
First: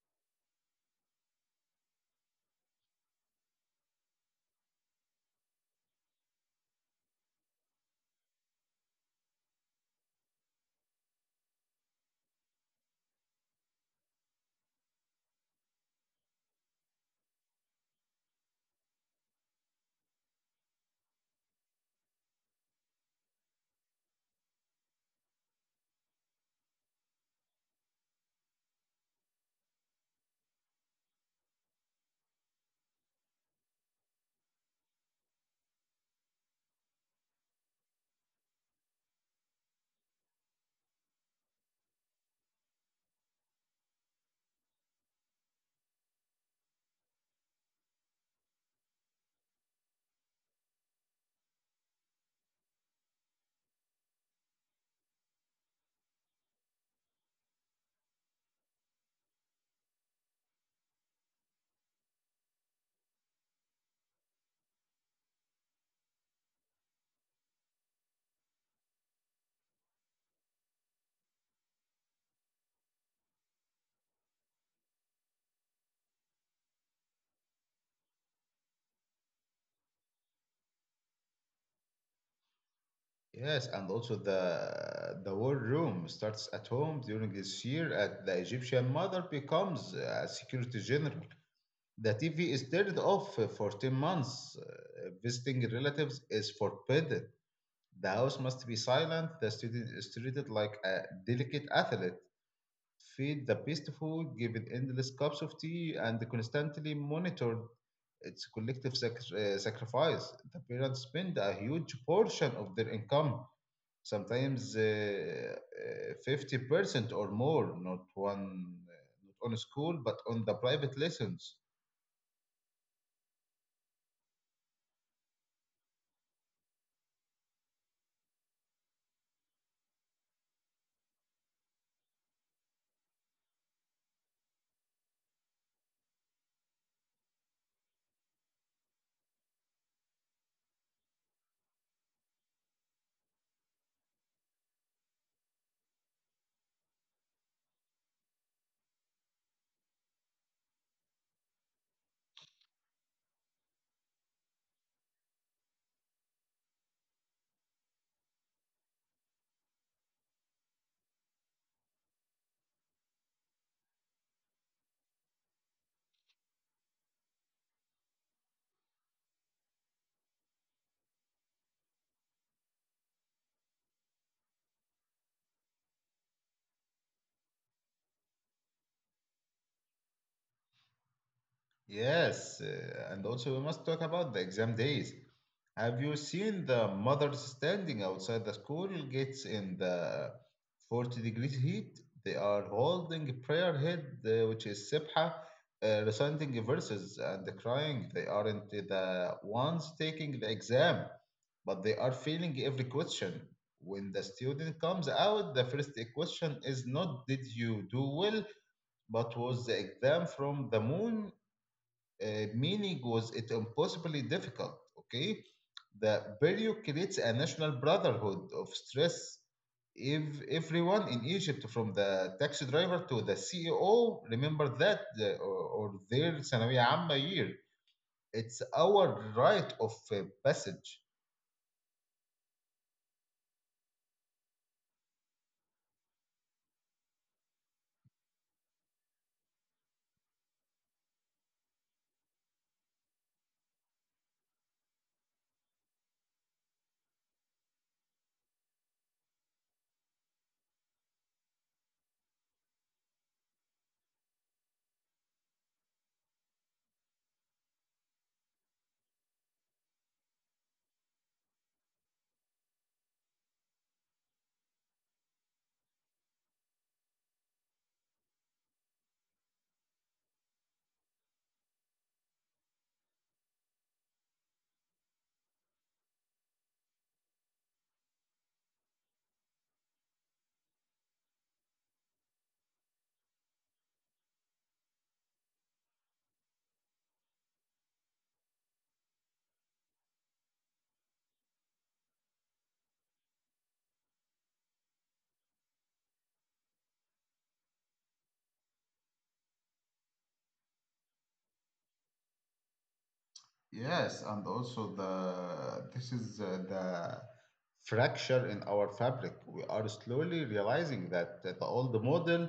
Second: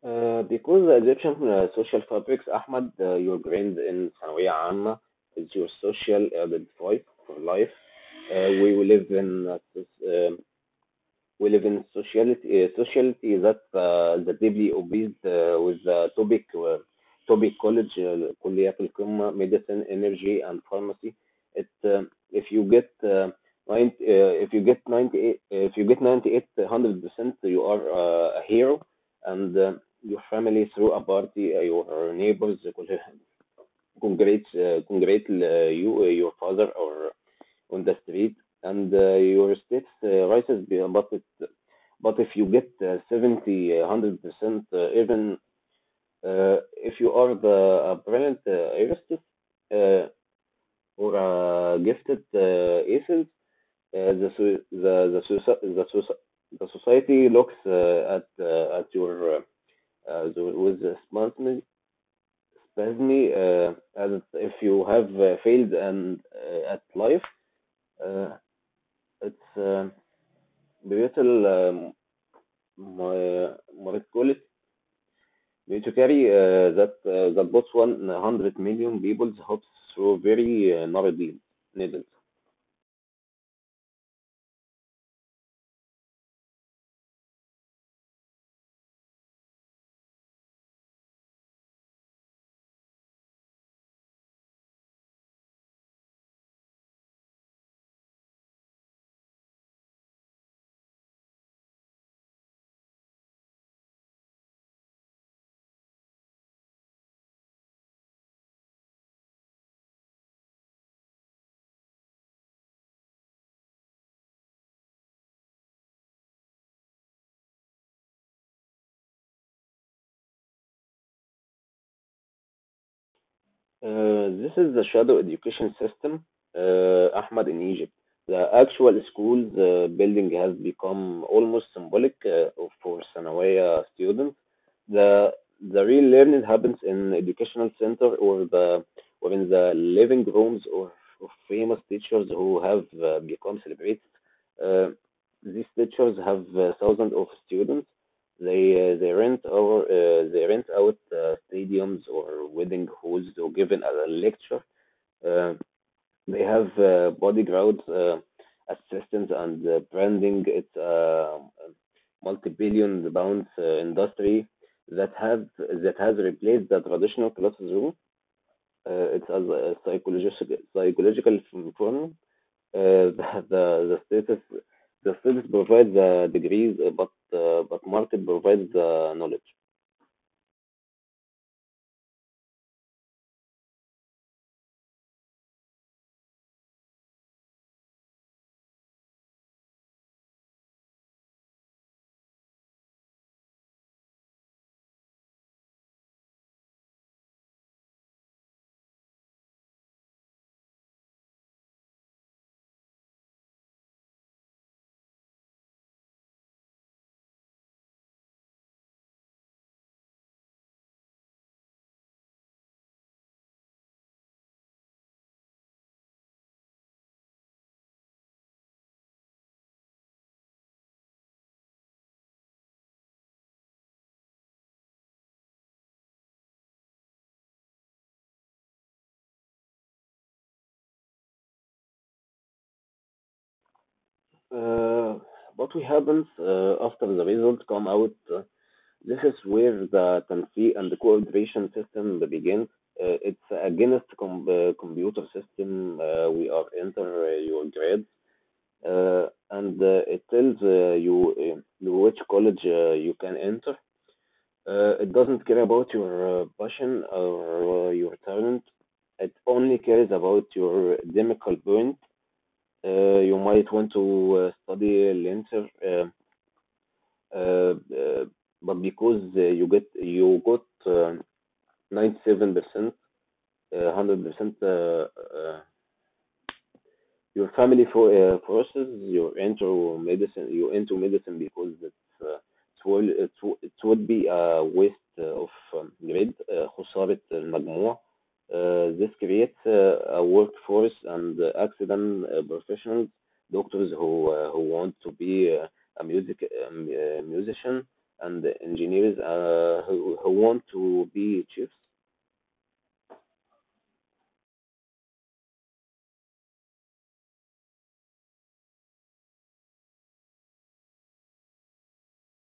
Speaker 2: Uh, because the Egyptian uh, social fabrics, Ahmed, uh, your grade in ثانوية عامة is your social identity for life. Uh, we will live in a soc- um we live in sociality, uh, sociality that uh, that deeply obsessed uh, with the topic uh, topic college, uh, كليات القمة, medicine, energy, and pharmacy. It um, If you get uh, ninety, uh, if you get ninety eight, if you get ninety eight hundred percent, you are uh, a hero, and uh, your family through a party, uh, your neighbors uh, congrats, uh, congrats uh, you, uh, your father or on the street, and uh, your steps uh, rises. Be- but it, but if you get uh, seventy one hundred percent, uh, even uh, if you are the a brilliant uh, artist uh, or a gifted uh, essence, uh, the, so- the the soci- the the society looks uh, at uh, at your, uh, uh, with a spasm spasm, uh, as if you have uh, failed and uh, at life. Uh, it's uh, Brezel, um, Mar- Marcolis need to carry uh, that uh, that Botswan one hundred million people's hopes through very uh, narrow deals, needles.
Speaker 1: Yes, and also the the war room starts at home during this year at the Egyptian mother becomes a security general. The T V is turned off for ten months. Uh, Visiting relatives is forbidden. The house must be silent. The student is treated like a delicate athlete. Feed the best food, given endless cups of tea, and constantly monitored. It's collective sac- uh, sacrifice. The parents spend a huge portion of their income, sometimes uh, uh, fifty percent or more, not one, uh, not on school, but on the private lessons.
Speaker 2: Uh, this is the shadow education system, uh, Ahmad, in Egypt. The actual school uh, building has become almost symbolic uh, for Sanawiya students. The the real learning happens in educational center, or the or in the living rooms or of famous teachers who have uh, become celebrities. Uh, these teachers have uh, thousands of students they uh, they rent over uh, they rent out uh, stadiums or wedding halls or given a lecture. Uh, they have uh, bodyguards, uh, assistants, and uh, branding. It's uh, a multi-billion pounds uh, industry that have that has replaced the traditional classroom. Uh, it's as a psychological psychological phenomenon. Uh, the, the the status the status provides the degrees, uh, but uh, but market provides the knowledge.
Speaker 1: Yes, uh, and also we must talk about the exam days. Have you seen the mothers standing outside the school gates in the forty degrees heat? They are holding prayer head, uh, which is Sibha, uh, reciting verses and crying. They aren't the ones taking the exam, but they are feeling every question. When the student comes out, the first question is not did you do well, but was the exam from the moon, uh, meaning was it impossibly difficult. Okay, the burial creates a national brotherhood of stress. If everyone in Egypt, from the taxi driver to the C E O, remember that uh, or, or their ثانوية عامة year, it's our rite of uh, passage.
Speaker 2: Uh, what we happens uh, after the results come out. Uh, this is where the tanfi and the cooperation system begins. Uh, it's against com- uh, computer system. Uh, we are enter uh, your grades, uh, and uh, it tells uh, you uh, which college uh, you can enter. Uh, it doesn't care about your uh, passion or uh, your talent. It only cares about your academical point. Uh, you might want to uh, study later. Uh, uh, uh, but because uh, you get you got uh, ninety-seven percent, uh, one hundred percent, uh, uh, your family for uh, process you enter medicine you into medicine because it's uh, it will it, w- it would be a waste uh, of um, grade uh, خسارة المجموع. Uh, this creates uh, a workforce and uh, accident uh, professionals, doctors who uh, who want to be uh, a music um, uh, musician, and engineers uh, who who want to be chiefs.
Speaker 1: Yes, and also the this is uh, the fracture in our fabric. We are slowly realizing that the old model,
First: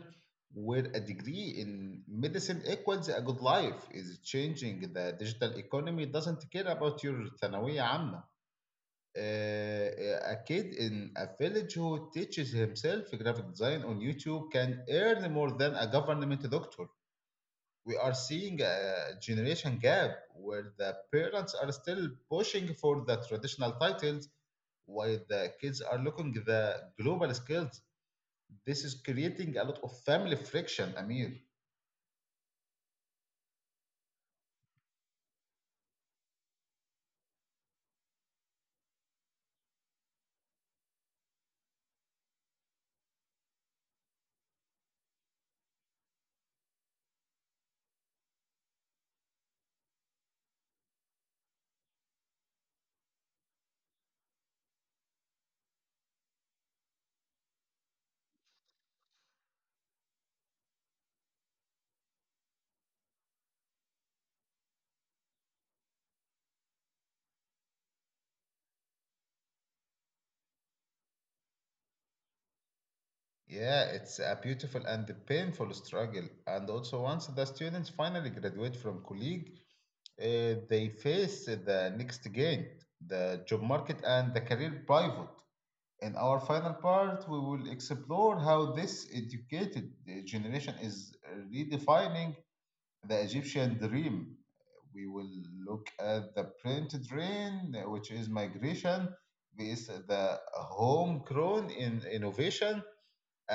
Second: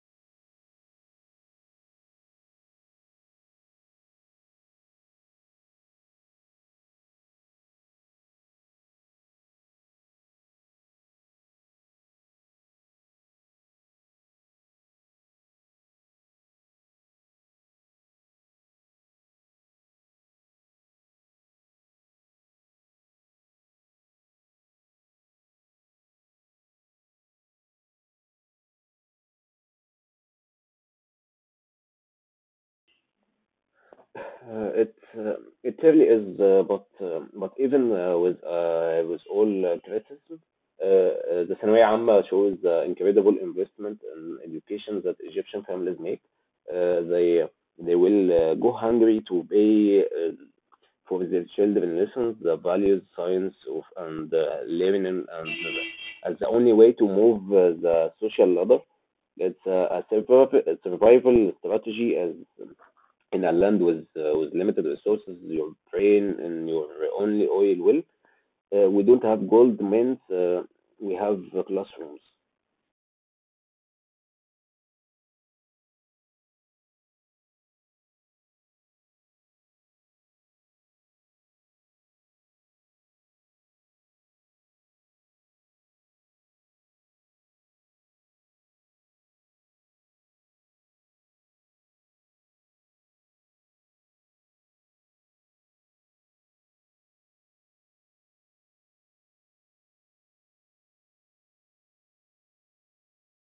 Speaker 1: where a degree in medicine equals a good life, is changing. The digital economy doesn't care about your ثانوية عامة. Uh, uh, a kid in a village who teaches himself graphic design on YouTube can earn more than a government doctor. We are seeing a generation gap where the parents are still pushing for the traditional titles while the kids are looking the global skills. This is creating a lot of family friction, Amir.
Speaker 2: Uh, It uh, it really is, uh, but uh, but even uh, with uh, with all uh, criticism, uh, uh, the ثانوية عامة shows the incredible investment in education that Egyptian families make. Uh, They they will uh, go hungry to pay uh, for their children lessons, the values, science, of and uh, living in, and uh, as the only way to move uh, the social ladder. It's a a survival a survival strategy, as in a land with uh, with limited resources, your brain and your only oil well. Uh, we don't have gold mines. Uh, we have uh, classrooms.
Speaker 1: Yeah, it's a beautiful and painful struggle. And also, once the students finally graduate from college, uh, they face the next gain, the job market and the career pivot. In our final part, we will explore how this educated uh, generation is redefining the Egyptian dream. We will look at the print drain, uh, which is migration, with the homegrown in innovation,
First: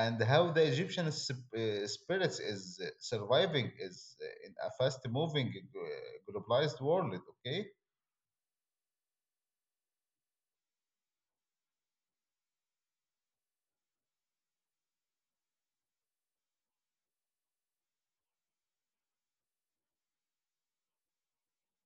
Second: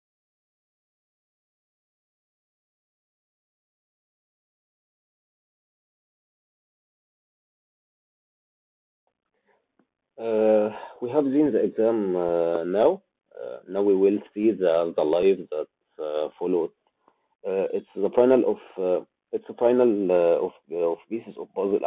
Speaker 1: and how the Egyptian sp- uh, spirit is surviving is uh, in a fast-moving uh, globalized world. Okay.
Speaker 2: Uh, we have seen the exam uh, now. Uh, now we will see the the life that uh, followed. Uh, it's the final of uh, it's the final uh, of uh, of pieces of puzzle.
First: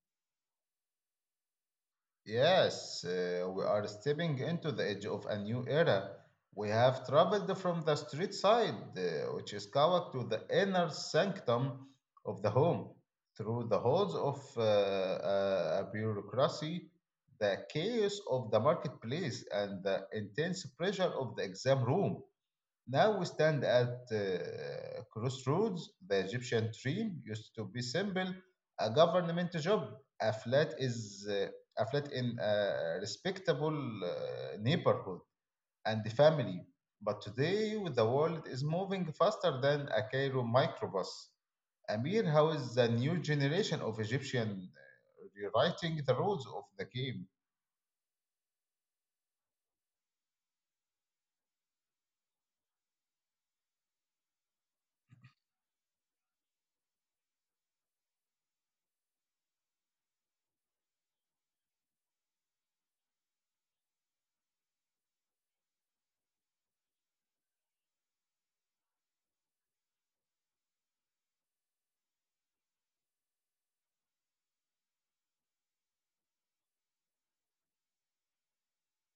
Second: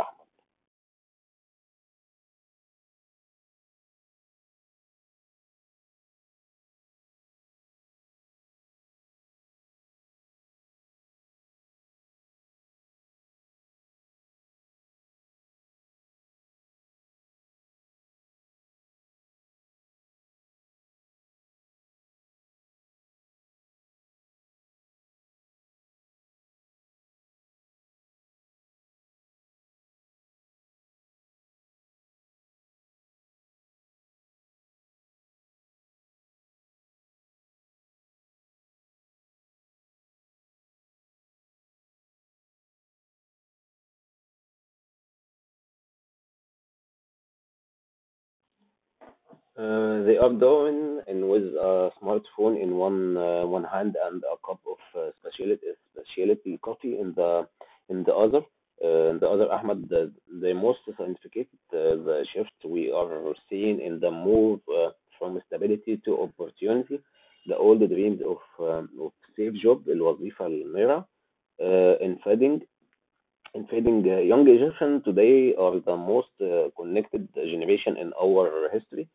Speaker 1: Yes, uh, we are stepping into the edge of a new era. We have traveled from the street side, uh, which is Kawak, to the inner sanctum of the home, through the halls of uh, uh, a bureaucracy, the chaos of the marketplace, and the intense pressure of the exam room. Now we stand at uh, crossroads. The Egyptian dream used to be simple: a government job, a flat is uh, a flat in a respectable uh, neighborhood, and the family. But today, the world is moving faster than a Cairo microbus. Amir, how is the new generation of Egyptian uh, rewriting the rules of the game?
Speaker 2: Uh, they are doing and with a smartphone in one uh, one hand and a cup of uh, specialty specialty coffee in the in the other. Uh, the other Ahmed, the, the most scientific uh, the shift we are seeing in the move uh, from stability to opportunity. The old dreams of um, of safe job, الوظيفة المرة, uh, in fading. In fading, uh, young Egyptians today are the most uh, connected generation in our history.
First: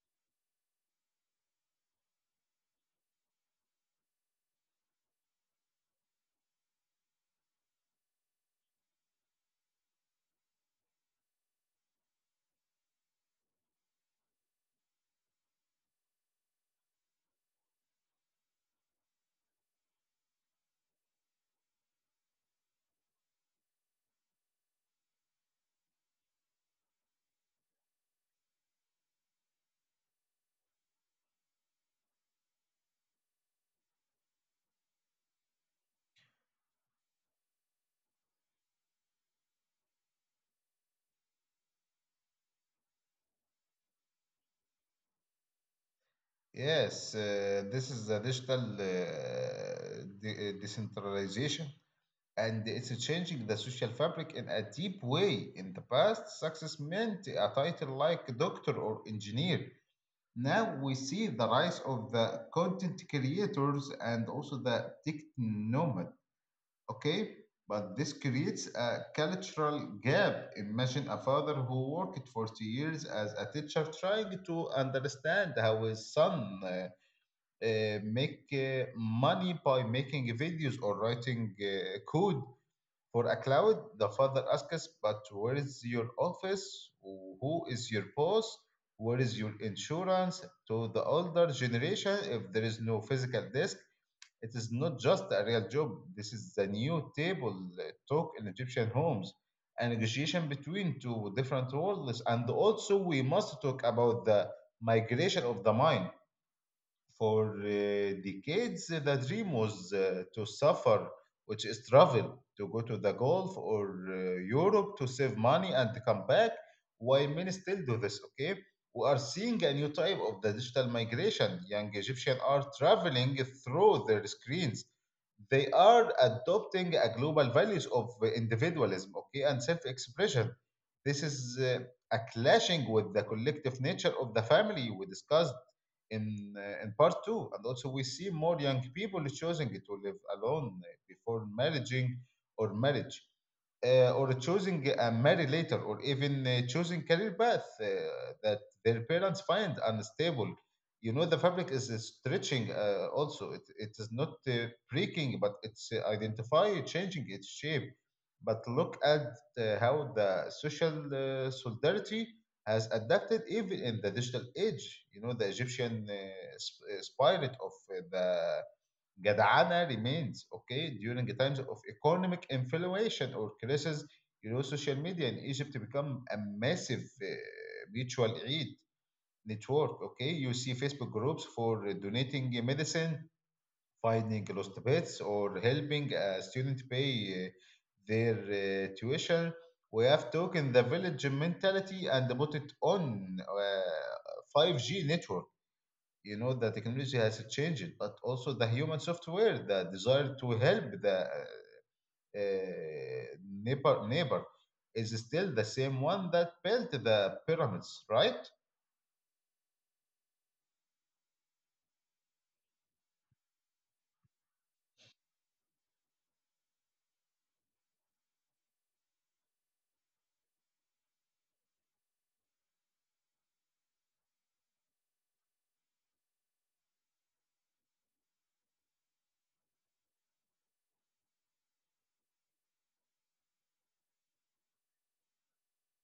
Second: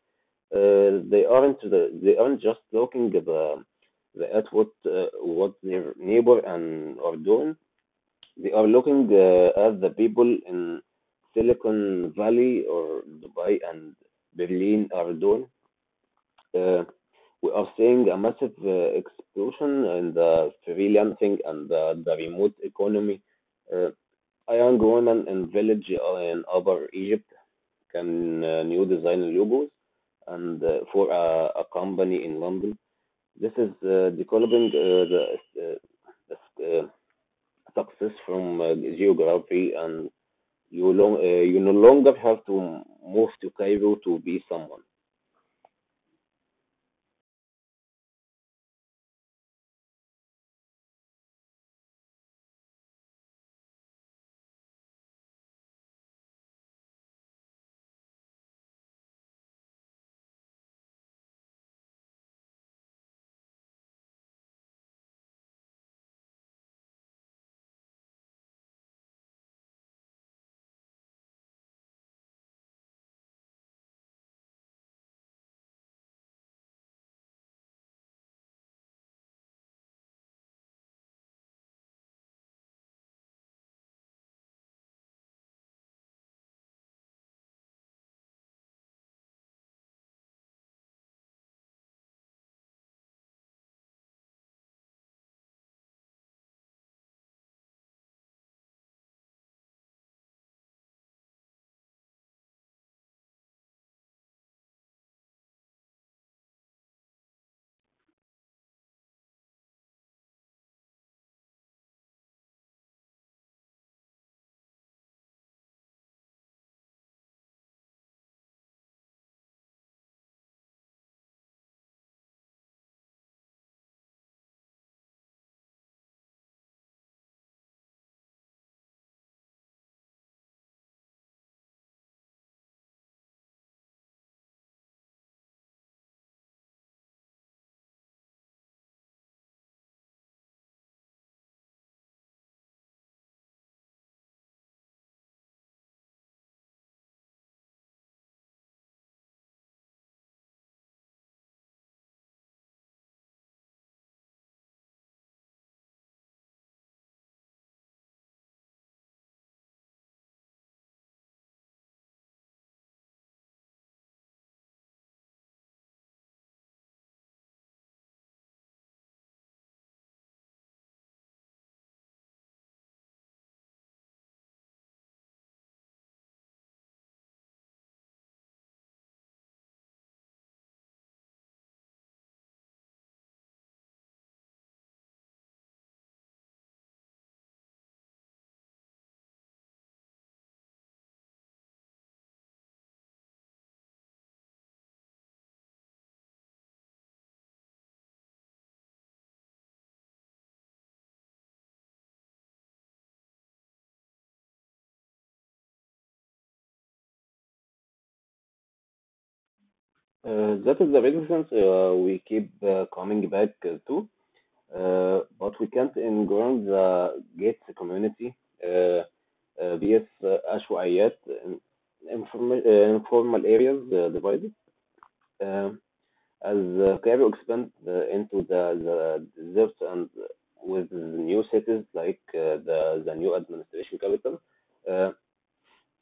Speaker 2: Uh, they aren't the, they aren't just looking at the, the at what uh, what their neighbor and are doing. They are looking uh, at the people in Silicon Valley or Dubai and Berlin are doing. Uh, we are seeing a massive uh, explosion in the freelancing and the, the remote economy. Uh, a young woman in village uh, in Upper Egypt can uh, new design logos and uh, for a, a company in London. This is uh, developing uh, the, uh, the uh, success from uh, geography, and you long uh, you no longer have to move to Cairo to be someone.
Speaker 1: Yes, uh, this is the digital uh, de- uh, decentralization. And it's changing the social fabric in a deep way. In the past, success meant a title like doctor or engineer. Now we see the rise of the content creators and also the tech nomad. Okay, but this creates a cultural gap. Imagine a father who worked for two years as a teacher trying to understand how his son uh, uh, make uh, money by making videos or writing uh, code for a cloud. The father asks, but where is your office? Who is your boss? Where is your insurance? To the older generation, if there is no physical desk, it is not just a real job. This is the new table uh, talk in Egyptian homes, a negotiation between two different worlds. And also, we must talk about the migration of the mind for uh, decades. The dream was uh, to suffer, which is travel, to go to the Gulf or uh, Europe to save money and come back. Why men still do this? Okay, we are seeing a new type of the digital migration. Young Egyptians are traveling through their screens. They are adopting a global values of individualism, okay, and self-expression. This is uh, a clashing with the collective nature of the family we discussed in uh, in part two, and also we see more young people choosing to live alone uh, before marrying or marriage, uh, or choosing a marriage later, or even uh, choosing career path uh, that their parents find unstable. You know, the fabric is uh, stretching. Uh, also, it, it is not uh, breaking, but it's uh, identify changing its shape. But look at uh, how the social uh, solidarity has adapted even in the digital age. You know, the Egyptian uh, sp- uh, spirit of uh, the Gadana remains, okay, during the times of economic inflation or crisis. You know, social media in Egypt become a massive uh, mutual aid network, okay? You see Facebook groups for donating medicine, finding lost pets, or helping a student pay uh, their uh, tuition. We have taken the village mentality and put it on uh, five G network. You know, the technology has changed, but also the human software, the desire to help the uh, uh, neighbor, neighbor is still the same one that built the pyramids, right?
Speaker 2: Uh, that is the reasons uh, we keep uh, coming back to. Uh, but we can't ignore the gates community, uh, uh, بيس عشوائيات, informal, uh, informal areas uh, divided, uh, as uh, Cairo expands uh, into the, the desert and with new cities like uh, the, the new administration capital uh,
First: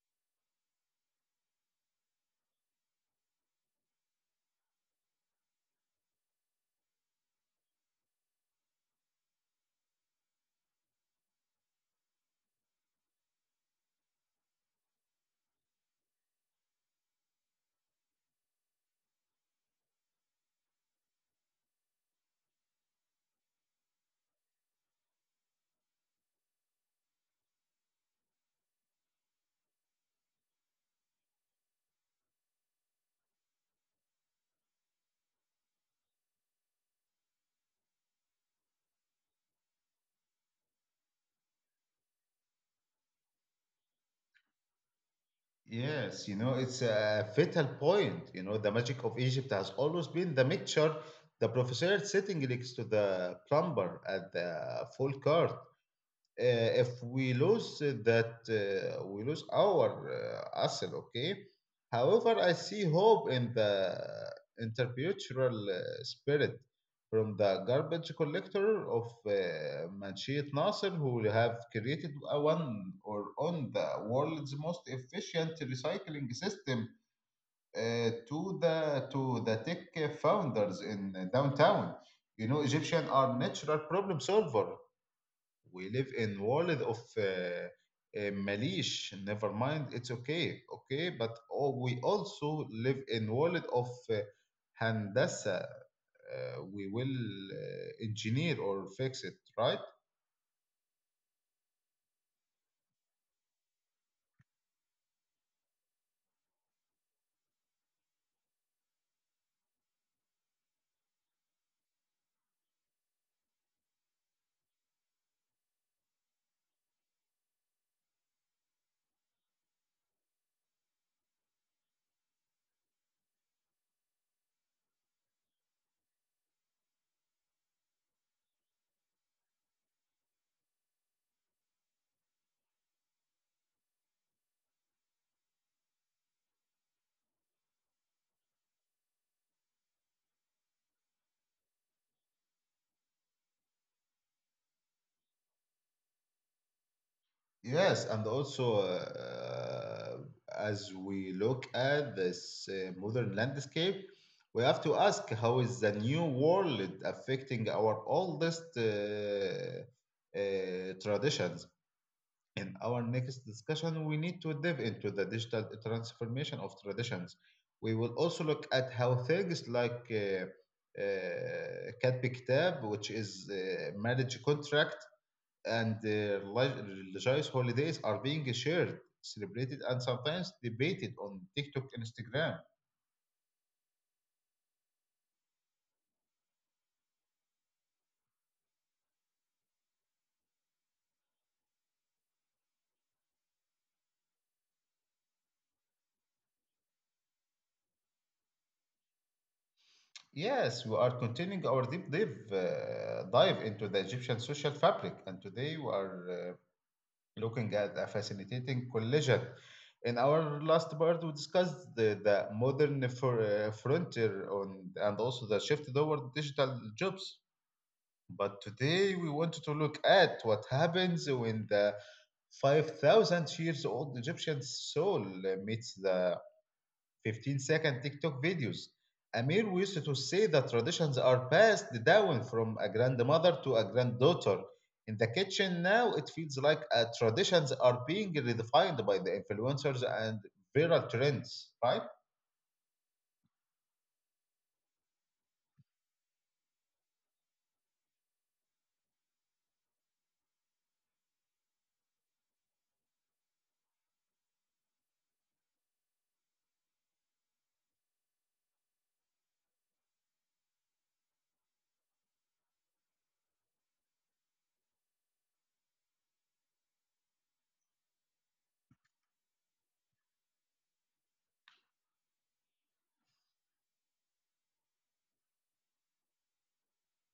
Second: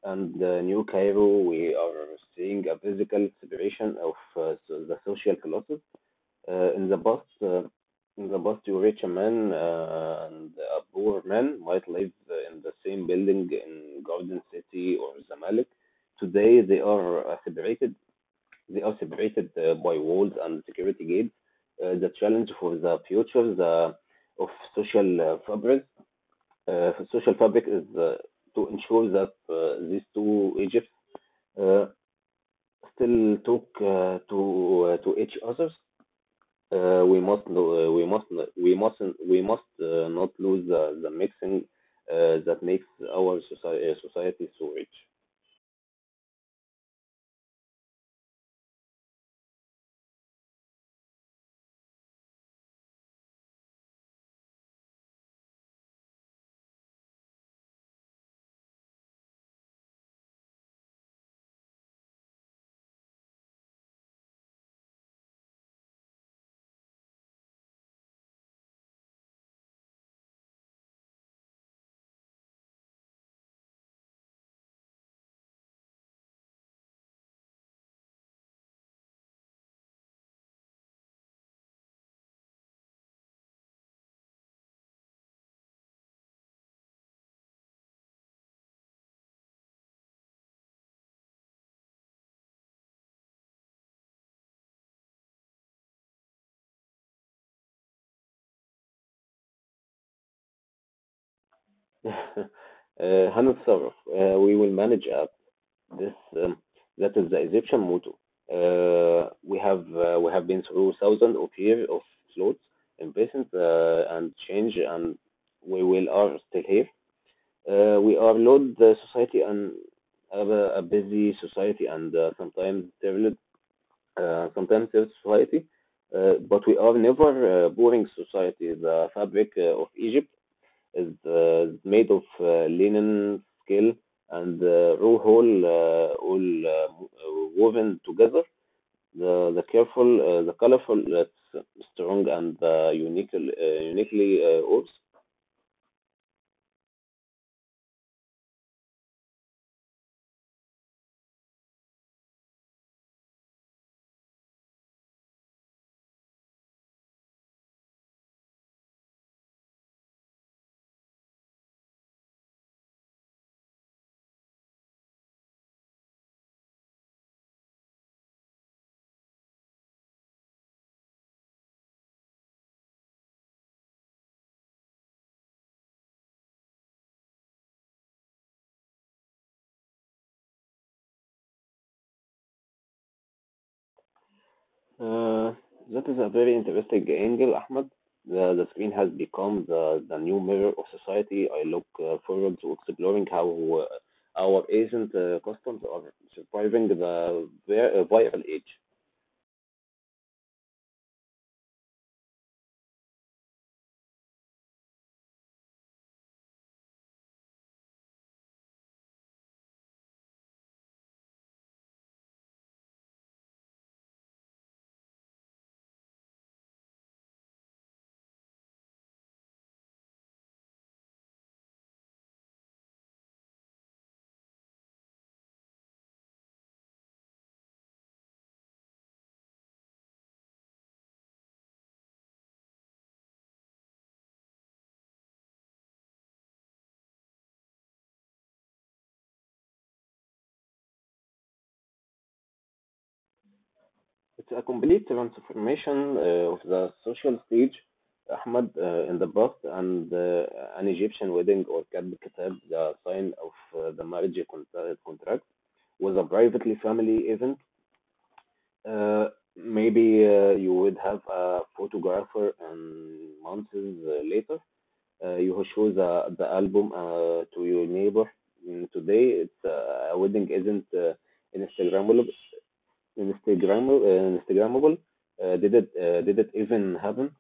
Speaker 2: and the new Cairo. We are seeing a physical separation of uh, so the social classes. Uh, in the past, uh, in the past, you rich man uh, and a poor man might live uh, in the same building in Garden City or Zamalek. Today, they are uh, separated. They are separated uh, by walls and security gates. Uh, the challenge for the future the, of social uh, fabric, uh, social fabric is uh, to ensure that uh, these two Egypts uh, still talk uh, to uh, to each other. Uh, we must lo- uh, we must we must We must uh, not lose the, the mixing uh, that makes our society, society so rich.
Speaker 1: Yes, you know, it's a fatal point. You know, the magic of Egypt has always been the mixture, the professor sitting next to the plumber at the full court. Uh, if we lose that, uh, we lose our uh, asset, okay. However, I see hope in the intercultural uh, spirit from the garbage collector of uh, Manshit Nasser, who have created a one or on the world's most efficient recycling system, uh, to the to the tech founders in uh, downtown. You know, Egyptians are natural problem solver. We live in world of uh, uh, malish, never mind, it's okay, okay, but all, we also live in world of uh, handasa. Uh, we will uh, engineer or fix it, right?
Speaker 2: uh, هنتصرف, uh, we will manage up this. Um, that is the Egyptian motto. Uh, we have uh, we have been through thousands of years of floods, impatience uh, and change, and we will are still here. Uh, we are load the society and have a, a busy society and uh, sometimes terrible uh, competitive society, uh, but we are never uh, boring society. The fabric uh, of Egypt is uh, made of uh, linen, scale, and uh, raw whole, uh, all uh, woven together. The, the careful, uh, the colorful, that's strong and uh, unique, uh, uniquely uh, ours.
Speaker 1: Yes, and also, uh, uh, as we look at this uh, modern landscape, we have to ask how is the new world affecting our oldest uh, uh, traditions. In our next discussion, we need to dive into the digital transformation of traditions. We will also look at how things like uh, uh, Katb Kitab, which is uh, marriage contract, and uh, relig- religious holidays are being shared, celebrated, and sometimes debated on TikTok, Instagram.
Speaker 2: Uh, that is a very interesting angle, Ahmed. The, the screen has become the, the new mirror of society. I look uh, forward to exploring how uh, our ancient uh, customs are surviving the vi- uh, viral age.
Speaker 1: Yes, we are continuing our deep dive, uh, dive into the Egyptian social fabric, and today we are uh, looking at a facilitating collision. In our last part, we discussed the, the modern for, uh, frontier on, and also the shift toward digital jobs. But today, we want to look at what happens when the five thousand years old Egyptian soul meets the fifteen second TikTok videos. Amir used to say that traditions are passed down from a grandmother to a granddaughter. In the kitchen now, it feels like uh, traditions are being redefined by the influencers and viral trends, right?
Speaker 2: It's a complete transformation uh, of the social stage, Ahmed. Uh, in the past, and uh, an Egyptian wedding or Kab Kitab, the sign of uh, the marriage con- contract, was a privately family event. Uh, Maybe uh, you would have a photographer, and months uh, later, uh, you show the the album uh, to your neighbor. Mm, today, it's uh, a wedding isn't uh, Instagrammable. Instagrammable. Uh, Instagrammable. Uh, did it? Uh, did it even happen?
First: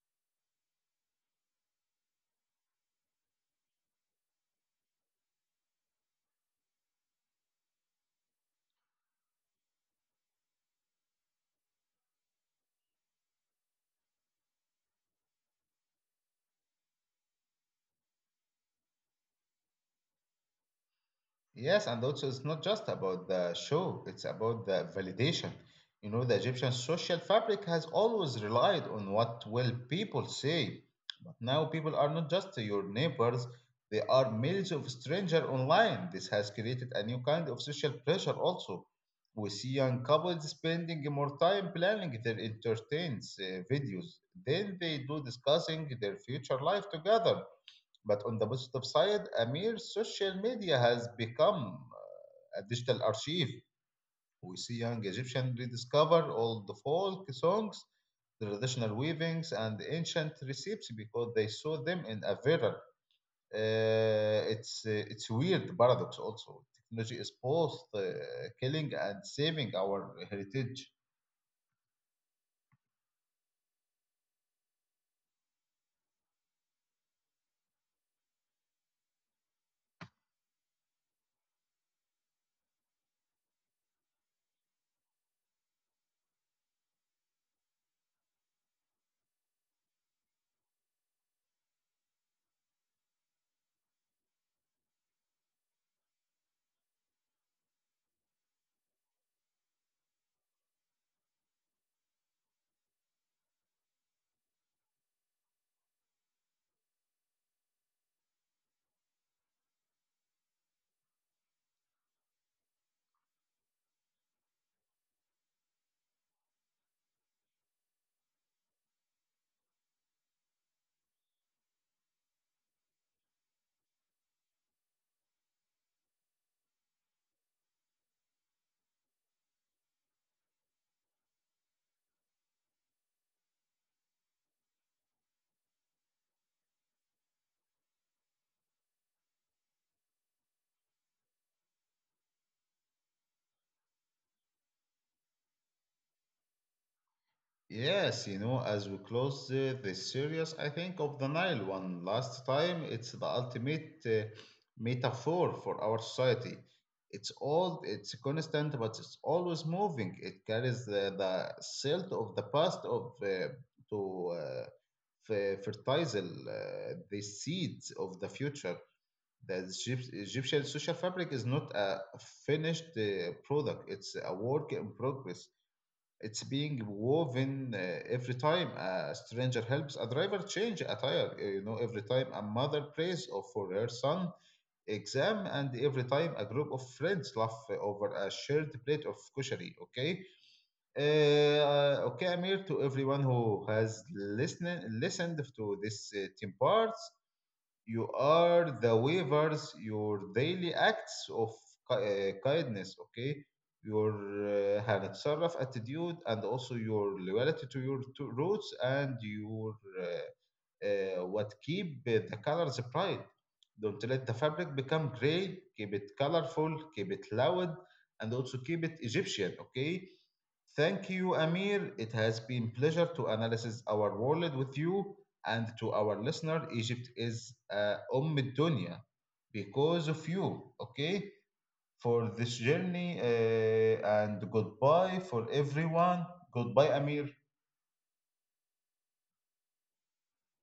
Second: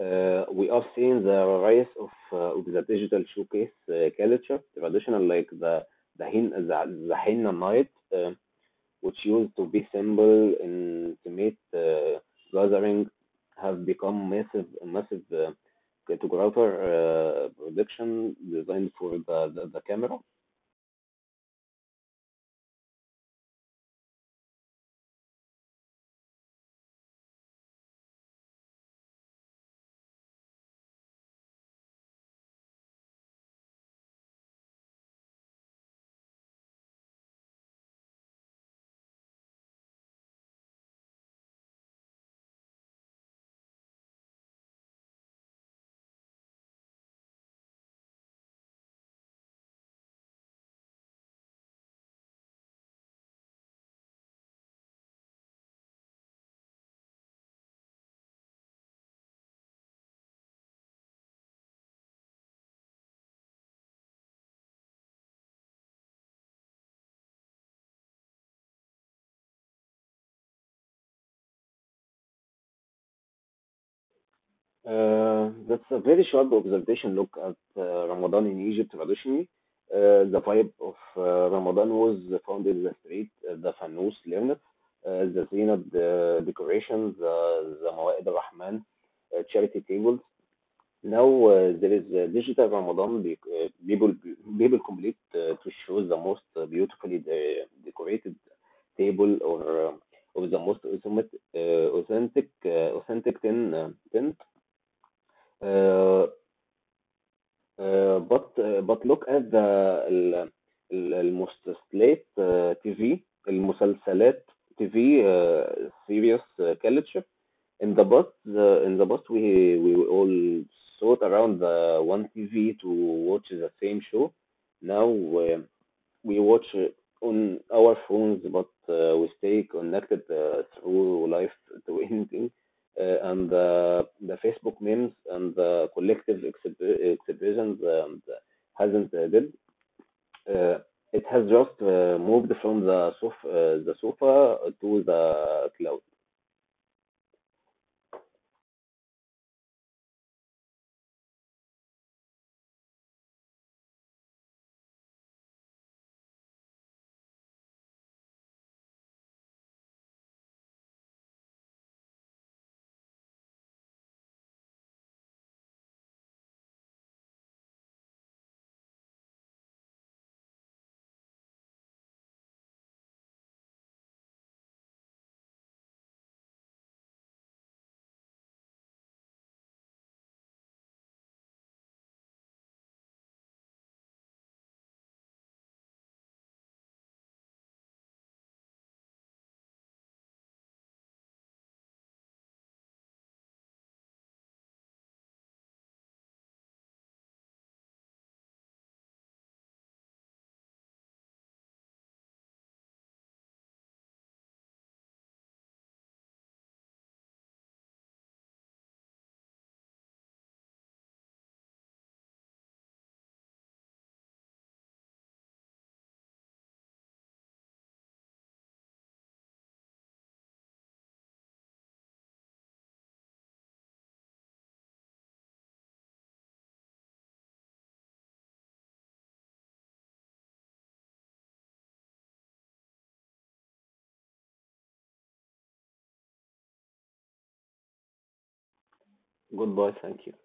Speaker 2: Uh, we are seeing the rise of, uh, of the digital showcase uh, culture, traditional like the the Hin the, the Henna night, Uh, which used to be simple in intimate uh, gathering, have become massive massive uh, photographer uh, production designed for the, the, the camera.
Speaker 1: Yes, and also, it's not just about the show, it's about the validation. You know, the Egyptian social fabric has always relied on what will people say. Now people are not just your neighbors, they are millions of strangers online. This has created a new kind of social pressure also. We see young couples spending more time planning their entertains uh, videos than they do discussing their future life together. But on the positive side, a mere social media has become uh, a digital archive. We see young Egyptians rediscover all the folk songs, the traditional weavings, and ancient recipes because they saw them in a viral. Uh, it's uh, it's weird paradox also. Technology is both uh, killing and saving our heritage.
Speaker 2: Uh, that's a very sharp observation. Look at uh, Ramadan in Egypt traditionally. Uh, the vibe of uh, Ramadan was found in the street, uh, the fanous learned, uh, the zenith, the decorations, the, the Mawa'id al-Rahman, uh, charity tables. Now, uh, there is a digital Ramadan, be- uh, people people complete uh, to show the most uh, beautifully de- decorated table or uh, or the most authentic uh, authentic uh, authentic tin uh, tent. Uh, uh, but uh, but look at the ال- ال- المسلسلات uh, T V المسلسلات T V uh, serious uh, culture. In the bus the in the bus we we all sat around the one T V to watch the same show. Now uh, we watch it on our phones, but uh, we stay connected uh, through life to anything. Uh, and uh, the Facebook memes and the collective exhib- exhibitions um, hasn't uh, did. Uh, it has just uh, moved from the sofa, uh, the sofa to the cloud.
Speaker 1: Yes, you know, as we close uh, the series, I think of the Nile one last time. It's the ultimate uh, metaphor for our society. It's all it's constant, but it's always moving. It carries the, the silt of the past of uh, to uh, f- fertilize uh, the seeds of the future. The Egypt- Egyptian social fabric is not a finished uh, product; it's a work in progress. It's being woven uh, every time a stranger helps a driver change attire, uh, you know, every time a mother prays or for her son exam, and every time a group of friends laugh over a shared plate of kushari. Okay, uh, okay, Amir, to everyone who has listened listened to this uh, ten parts. You are the waivers, your daily acts of ki- uh, kindness, okay? Your uh, هنتصرف attitude and also your loyalty to your to roots and your uh, uh, what keep the colors bright. Don't let the fabric become gray. Keep it colorful, keep it loud, and also keep it Egyptian. Okay. Thank you, Amir. It has been pleasure to analyze our world with you and to our listener. Egypt is uh, Umm Dunya because of you. Okay, for this journey uh, and goodbye for everyone. Goodbye, Amir.
Speaker 2: Goodbye. Thank you.